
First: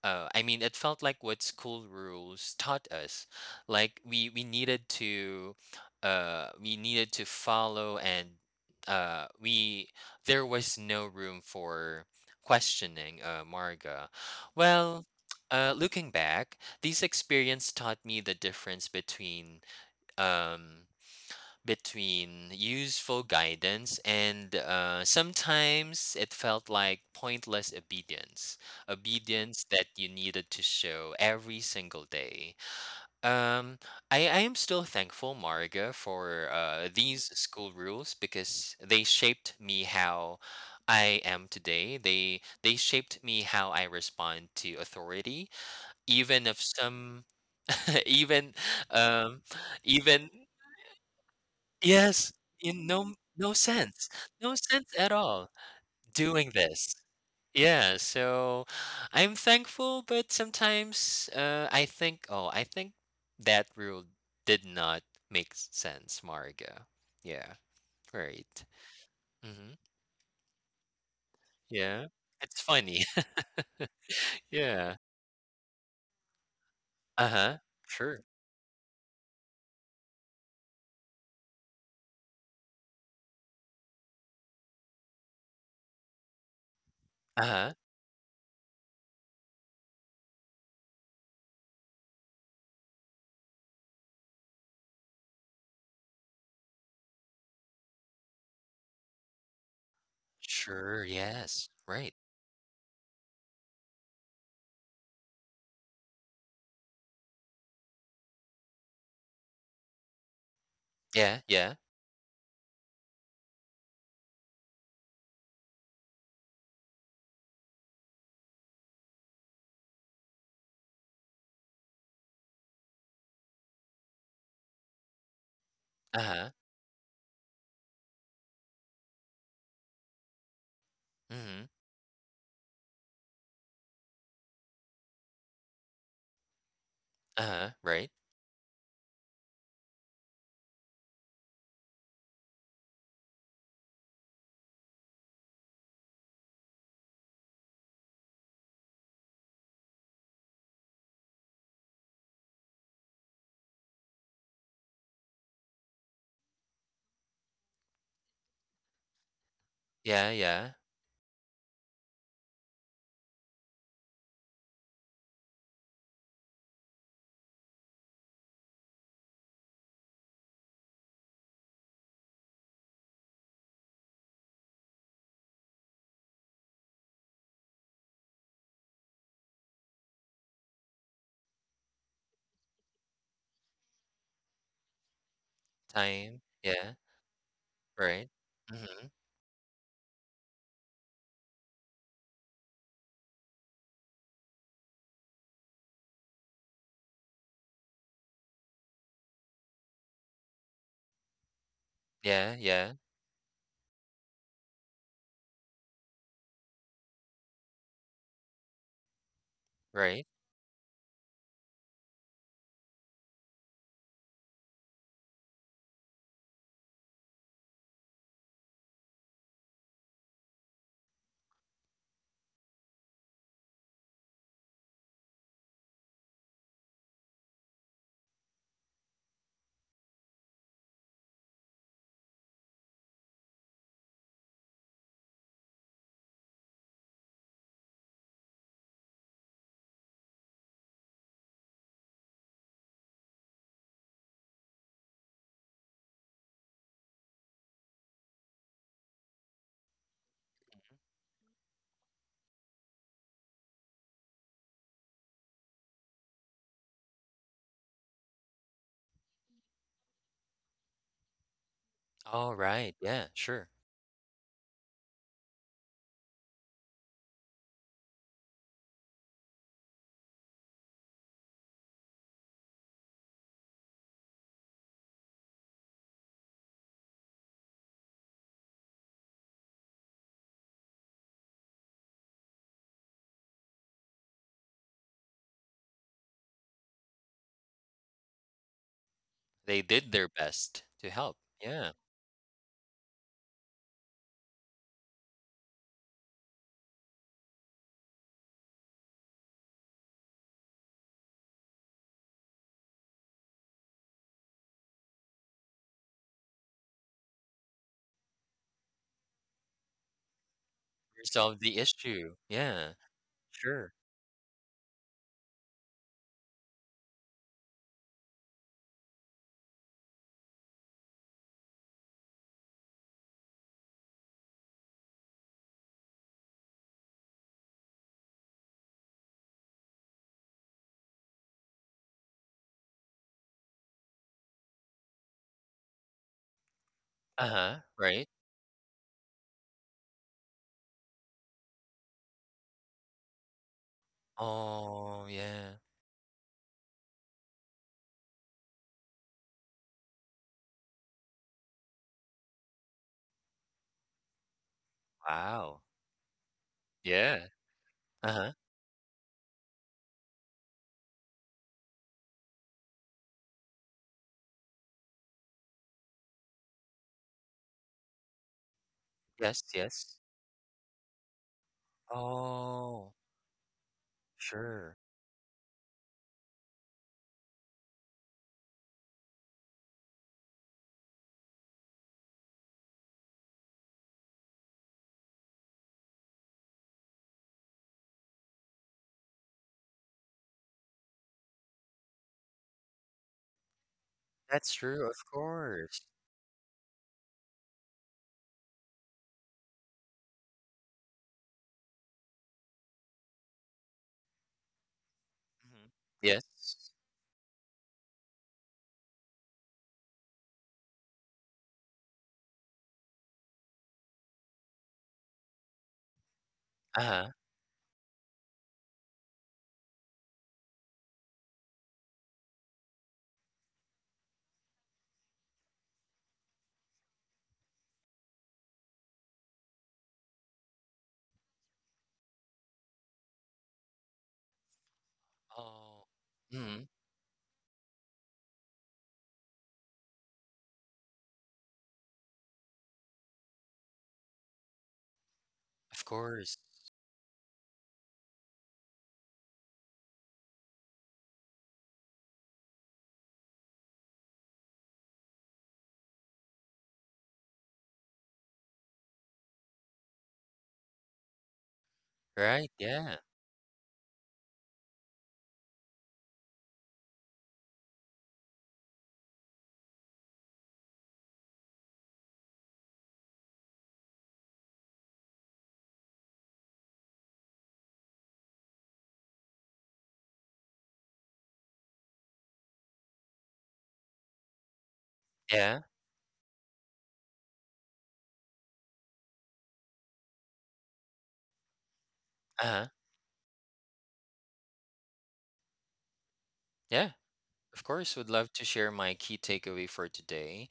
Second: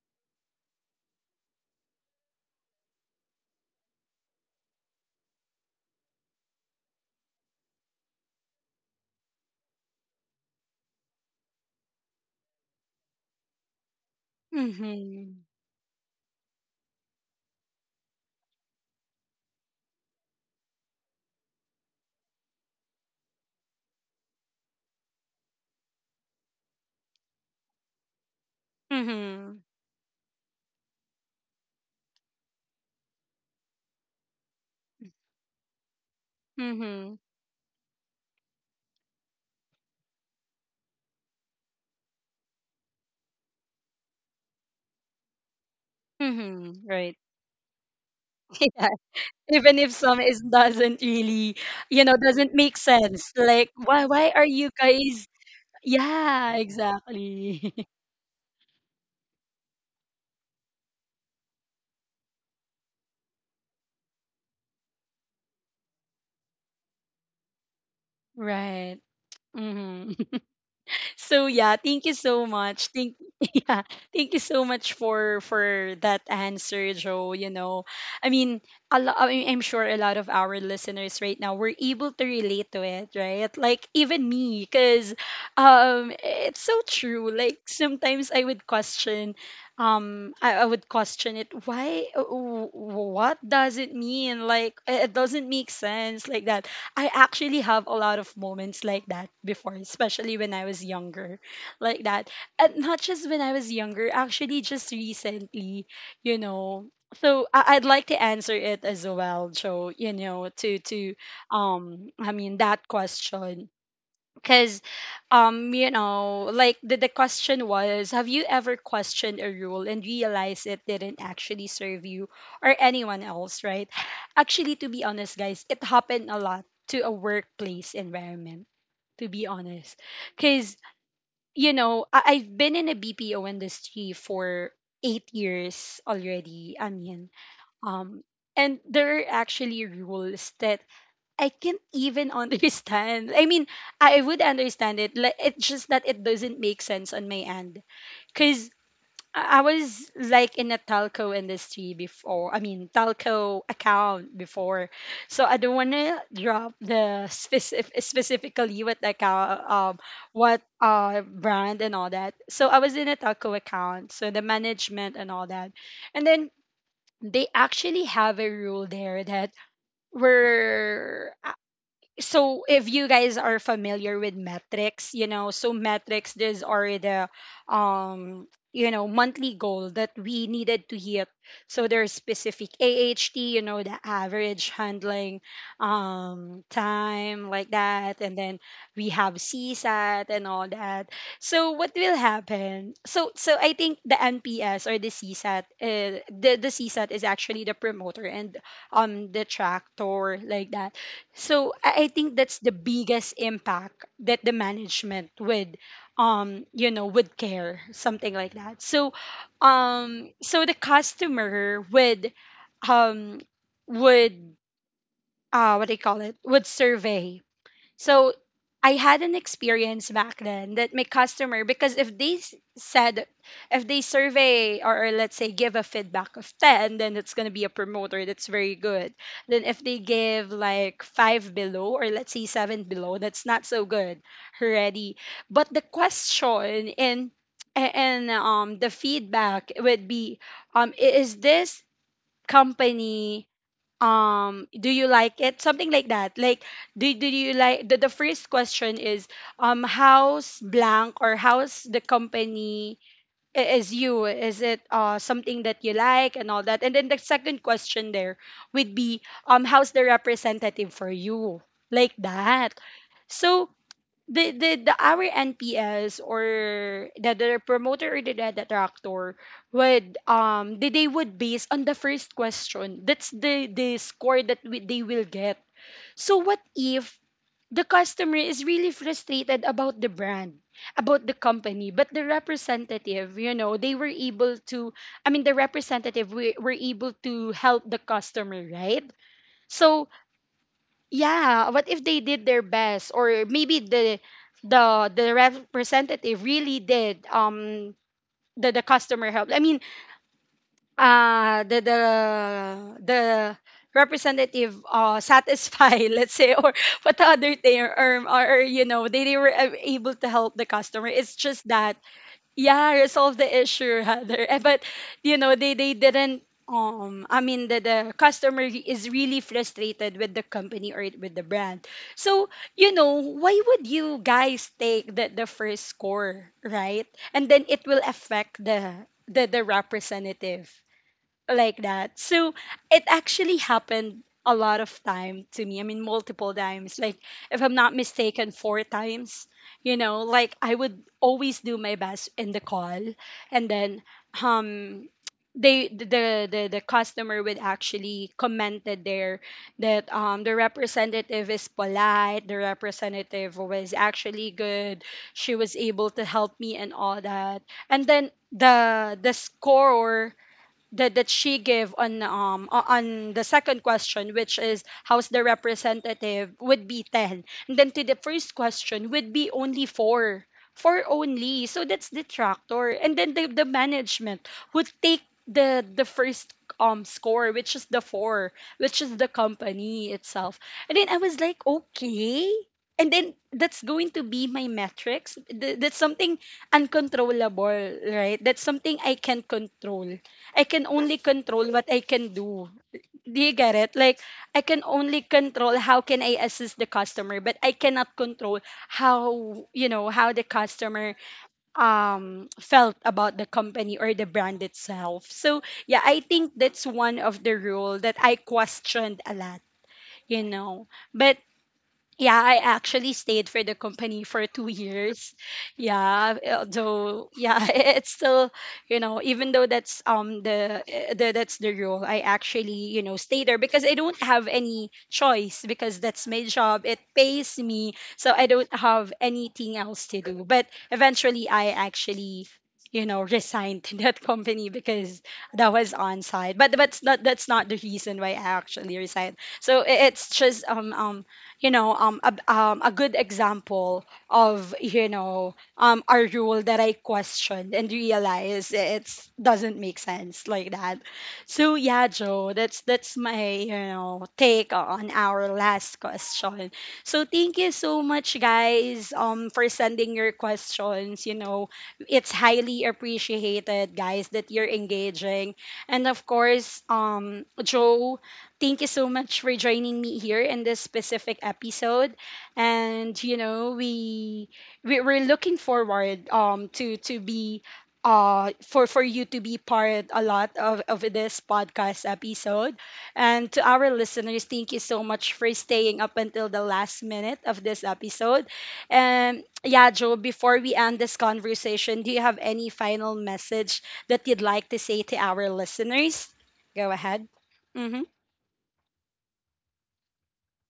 Speaker 2: I mean, it felt like what school rules taught us. Like, we needed to, we needed to follow, and, we there was no room for questioning, Marga. Well,
Speaker 1: Mm-hmm.
Speaker 2: looking back, these experience taught me the difference between, um between useful guidance and, sometimes it felt like pointless
Speaker 1: Mm-hmm.
Speaker 2: obedience that you needed to show every single day. um, I am still thankful, Marga, for,
Speaker 1: Mm-hmm.
Speaker 2: these school rules, because they shaped me how I am today. They shaped me how I respond to authority, even if
Speaker 1: Mm-hmm. Right.
Speaker 2: some (laughs) even,
Speaker 1: (laughs) Yeah.
Speaker 2: um,
Speaker 1: Even if some
Speaker 2: even.
Speaker 1: is doesn't really, you know,
Speaker 2: Yes,
Speaker 1: doesn't make
Speaker 2: in
Speaker 1: sense,
Speaker 2: no
Speaker 1: like, why,
Speaker 2: sense,
Speaker 1: are
Speaker 2: no
Speaker 1: you
Speaker 2: sense at
Speaker 1: guys,
Speaker 2: all, doing
Speaker 1: yeah,
Speaker 2: this.
Speaker 1: exactly,
Speaker 2: Yeah, so I'm thankful, but sometimes, I think, oh, I think that rule did not make sense, Marga. Yeah,
Speaker 1: (laughs)
Speaker 2: right.
Speaker 1: right.
Speaker 2: Hmm.
Speaker 1: Hmm. So yeah, thank you
Speaker 2: Yeah,
Speaker 1: so
Speaker 2: it's
Speaker 1: much,
Speaker 2: funny.
Speaker 1: thank, (laughs) yeah, thank you
Speaker 2: (laughs)
Speaker 1: so much
Speaker 2: yeah.
Speaker 1: for that answer, Joe.
Speaker 2: Uh
Speaker 1: You
Speaker 2: huh.
Speaker 1: know, I
Speaker 2: Sure.
Speaker 1: mean, I mean, I'm sure a lot of our listeners right now were able to relate to it, right, like even me, because it's so true,
Speaker 2: Uh
Speaker 1: like
Speaker 2: huh.
Speaker 1: sometimes I would question, I would question it, why, what does it mean, like it doesn't make sense, like that. I actually have a lot of moments like that before, especially when I was
Speaker 2: Sure.
Speaker 1: younger,
Speaker 2: Yes.
Speaker 1: like
Speaker 2: Right.
Speaker 1: that. And not just when I was younger, actually, just recently, you know. So I'd like to answer it as well, Joe. You know, to
Speaker 2: Yeah. Yeah.
Speaker 1: I mean that question because you know like the question was, have you ever questioned a rule and realized it didn't actually serve you or anyone else, right? Actually, to be honest, guys, it
Speaker 2: Uh
Speaker 1: happened a
Speaker 2: huh.
Speaker 1: lot to a workplace environment, to be honest, because
Speaker 2: Mm-hmm.
Speaker 1: you know I've been in a bpo industry for 8 years already. i mean
Speaker 2: Uh huh. Right.
Speaker 1: um and there are actually rules that I can't even (laughs) understand. I mean, I would understand it. Like, it's just that it doesn't make sense on my end. Cause I was like in a telco industry before. I mean, telco account before. So I don't wanna drop the specifically what the account,
Speaker 2: Yeah.
Speaker 1: what
Speaker 2: Yeah.
Speaker 1: brand and all that. So I was in a telco account. So the management and all that, and then they actually have a rule there that were. So if you guys are familiar with metrics, you know, so metrics, these are the um you know monthly goal that we needed to hit. So there's specific aht, you know, the average handling
Speaker 2: Time. Yeah.
Speaker 1: time, like that,
Speaker 2: Right.
Speaker 1: and then
Speaker 2: Mm-hmm.
Speaker 1: we have csat and all that. So what will happen? So I think the nps or the csat, the csat is actually the promoter and the tractor, like that. So I think
Speaker 2: Yeah,
Speaker 1: that's the
Speaker 2: yeah,
Speaker 1: biggest impact that the management would you know would care, something like that. So
Speaker 2: right.
Speaker 1: so the customer um would what do you call it, would survey. So I had an experience back then that my customer, because if they said, if they survey or let's say give a feedback of 10, then it's going to be a promoter, that's very good. Then if they give like five below or let's say seven below, that's not so good already. But the question and the feedback would be, is this company, do you like it, something like that? Like do you like the first question is, how's blank or how's the company, is it something that you like and all that? And then the second question there would be, how's the representative for you, like
Speaker 2: All
Speaker 1: that.
Speaker 2: right, yeah, sure.
Speaker 1: So the our NPS or the promoter or the detractor would, they would base on the first question. That's the score that they will get. So what if the customer is really frustrated about the brand, about the company, but the representative, you know, they were able to, I mean the representative were able to help the customer, right?
Speaker 2: They
Speaker 1: So
Speaker 2: did their best to help.
Speaker 1: yeah, what
Speaker 2: Yeah,
Speaker 1: if they did their best, or maybe the the the representative really did the customer help. I mean, uh the the the representative satisfy, (laughs) let's say, or what, the other thing, or you know they were able to help the customer, it's
Speaker 2: resolve
Speaker 1: just
Speaker 2: the
Speaker 1: that,
Speaker 2: issue.
Speaker 1: yeah,
Speaker 2: Yeah,
Speaker 1: resolve the
Speaker 2: sure.
Speaker 1: issue rather. (laughs) Eh, but you know they didn't the customer is really frustrated with the company or with the brand. So, you know, why would you guys take the first score, right? And then it will affect the representative, like that. So it actually happened a lot of time to me. I mean, multiple times. Like, if I'm
Speaker 2: Uh-huh,
Speaker 1: not
Speaker 2: right.
Speaker 1: mistaken, four times. You know, like I would always do my best in the call, and then, um,
Speaker 2: Oh, yeah.
Speaker 1: they the customer would actually commented there that the representative is polite, the representative was actually good, she was
Speaker 2: Wow.
Speaker 1: able to help me and all
Speaker 2: Yeah.
Speaker 1: that, and then
Speaker 2: Uh-huh.
Speaker 1: the score that, that she gave on on the second question, which is how's the representative, would be 10, and then to the first question would be
Speaker 2: Yes,
Speaker 1: only
Speaker 2: yes.
Speaker 1: 4. 4 only, so that's the tractor,
Speaker 2: Oh,
Speaker 1: and then the management would
Speaker 2: sure.
Speaker 1: take the first score, which is the 4, which is the company itself. And then I was like, okay, and then that's going to be my metrics. That's something uncontrollable, right? That's something I can't control. I can only control what I can do. Do you get it? Like, I
Speaker 2: That's
Speaker 1: can
Speaker 2: true, of
Speaker 1: only control how
Speaker 2: course.
Speaker 1: can I assist the customer, but I cannot control how, you know, how the customer felt about the company or the brand itself. So
Speaker 2: Mhm.
Speaker 1: yeah, I think that's
Speaker 2: Yes.
Speaker 1: one of the rule that I questioned a lot, you know. But yeah, I actually stayed for the company for two (laughs) years. Yeah, although,
Speaker 2: Uh-huh.
Speaker 1: yeah, (laughs) it's still, you know, even though that's the, eh, the that's the rule, I actually, you know, stay there because I don't have any choice, because that's my job. It pays me, so I don't have anything else to do. But eventually, I actually, you know, (laughs) resigned to that company because that was
Speaker 2: Oh.
Speaker 1: on site. But
Speaker 2: Mm,
Speaker 1: that's not, the reason why I actually resigned. So eh, it's just you know a good example of, you know,
Speaker 2: of
Speaker 1: a
Speaker 2: course.
Speaker 1: rule that I questioned and realized it doesn't make sense, like that. So yeah, Joe, that's my, you know, take on our last question. So thank you so much, guys, for sending your questions. You know, it's
Speaker 2: Right,
Speaker 1: highly
Speaker 2: yeah.
Speaker 1: appreciated, guys, that you're engaging. And of course, Joe, thank you so much for joining me here in this specific episode. And you know, we we're looking forward to be for you to be part a lot of this podcast episode. And to our listeners, thank you so much for
Speaker 2: Yeah.
Speaker 1: staying up until the last minute of this episode. And yeah, Joe, before we end this conversation, do you have any
Speaker 2: Uh-huh.
Speaker 1: final message that you'd like to say to our listeners? Go
Speaker 2: Yeah.
Speaker 1: ahead.
Speaker 2: Of
Speaker 1: Mm-hmm.
Speaker 2: course, would love to share my key takeaway for today.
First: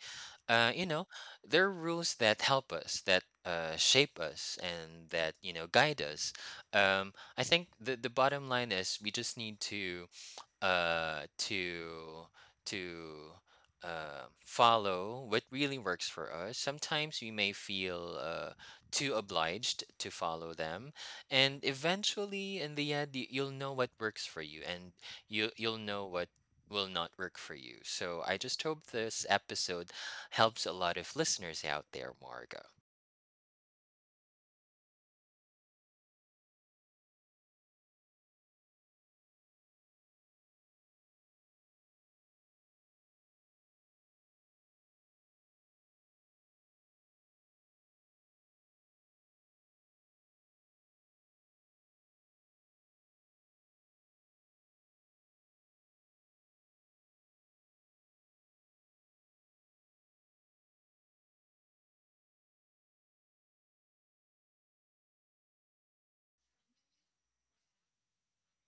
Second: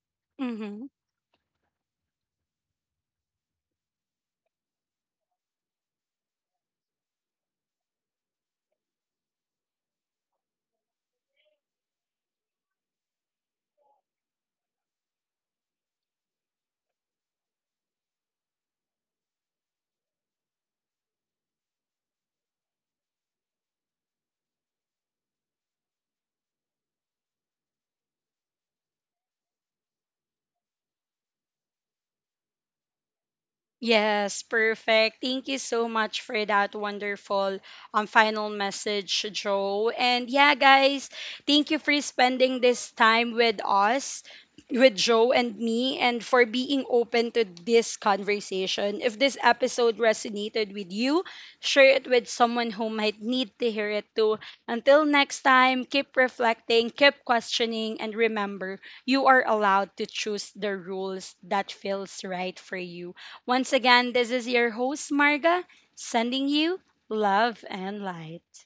Speaker 2: Uh, you
Speaker 1: Mhm.
Speaker 2: know, there are rules that help us, that, shape us, and that, guide us. I think the bottom line is we just need to, uh, to to follow what really works for us. Sometimes we may feel, too obliged to follow them, and eventually, in the end, you'll know what works for you, and you'll know what will not work for you. So I just hope this episode helps a lot of listeners out there, Margo.
Speaker 1: Yes, perfect. Thank you so much for that wonderful final message, Joe. And yeah, guys, thank you for spending this time with us, with Joe and me, and for being open to this conversation. If this episode resonated with you, share it with someone who might need to hear it too. Until next time, keep reflecting, keep questioning, and remember, you are allowed to choose the rules that feels right for you. Once again, this is your host, Marga, sending you love and light.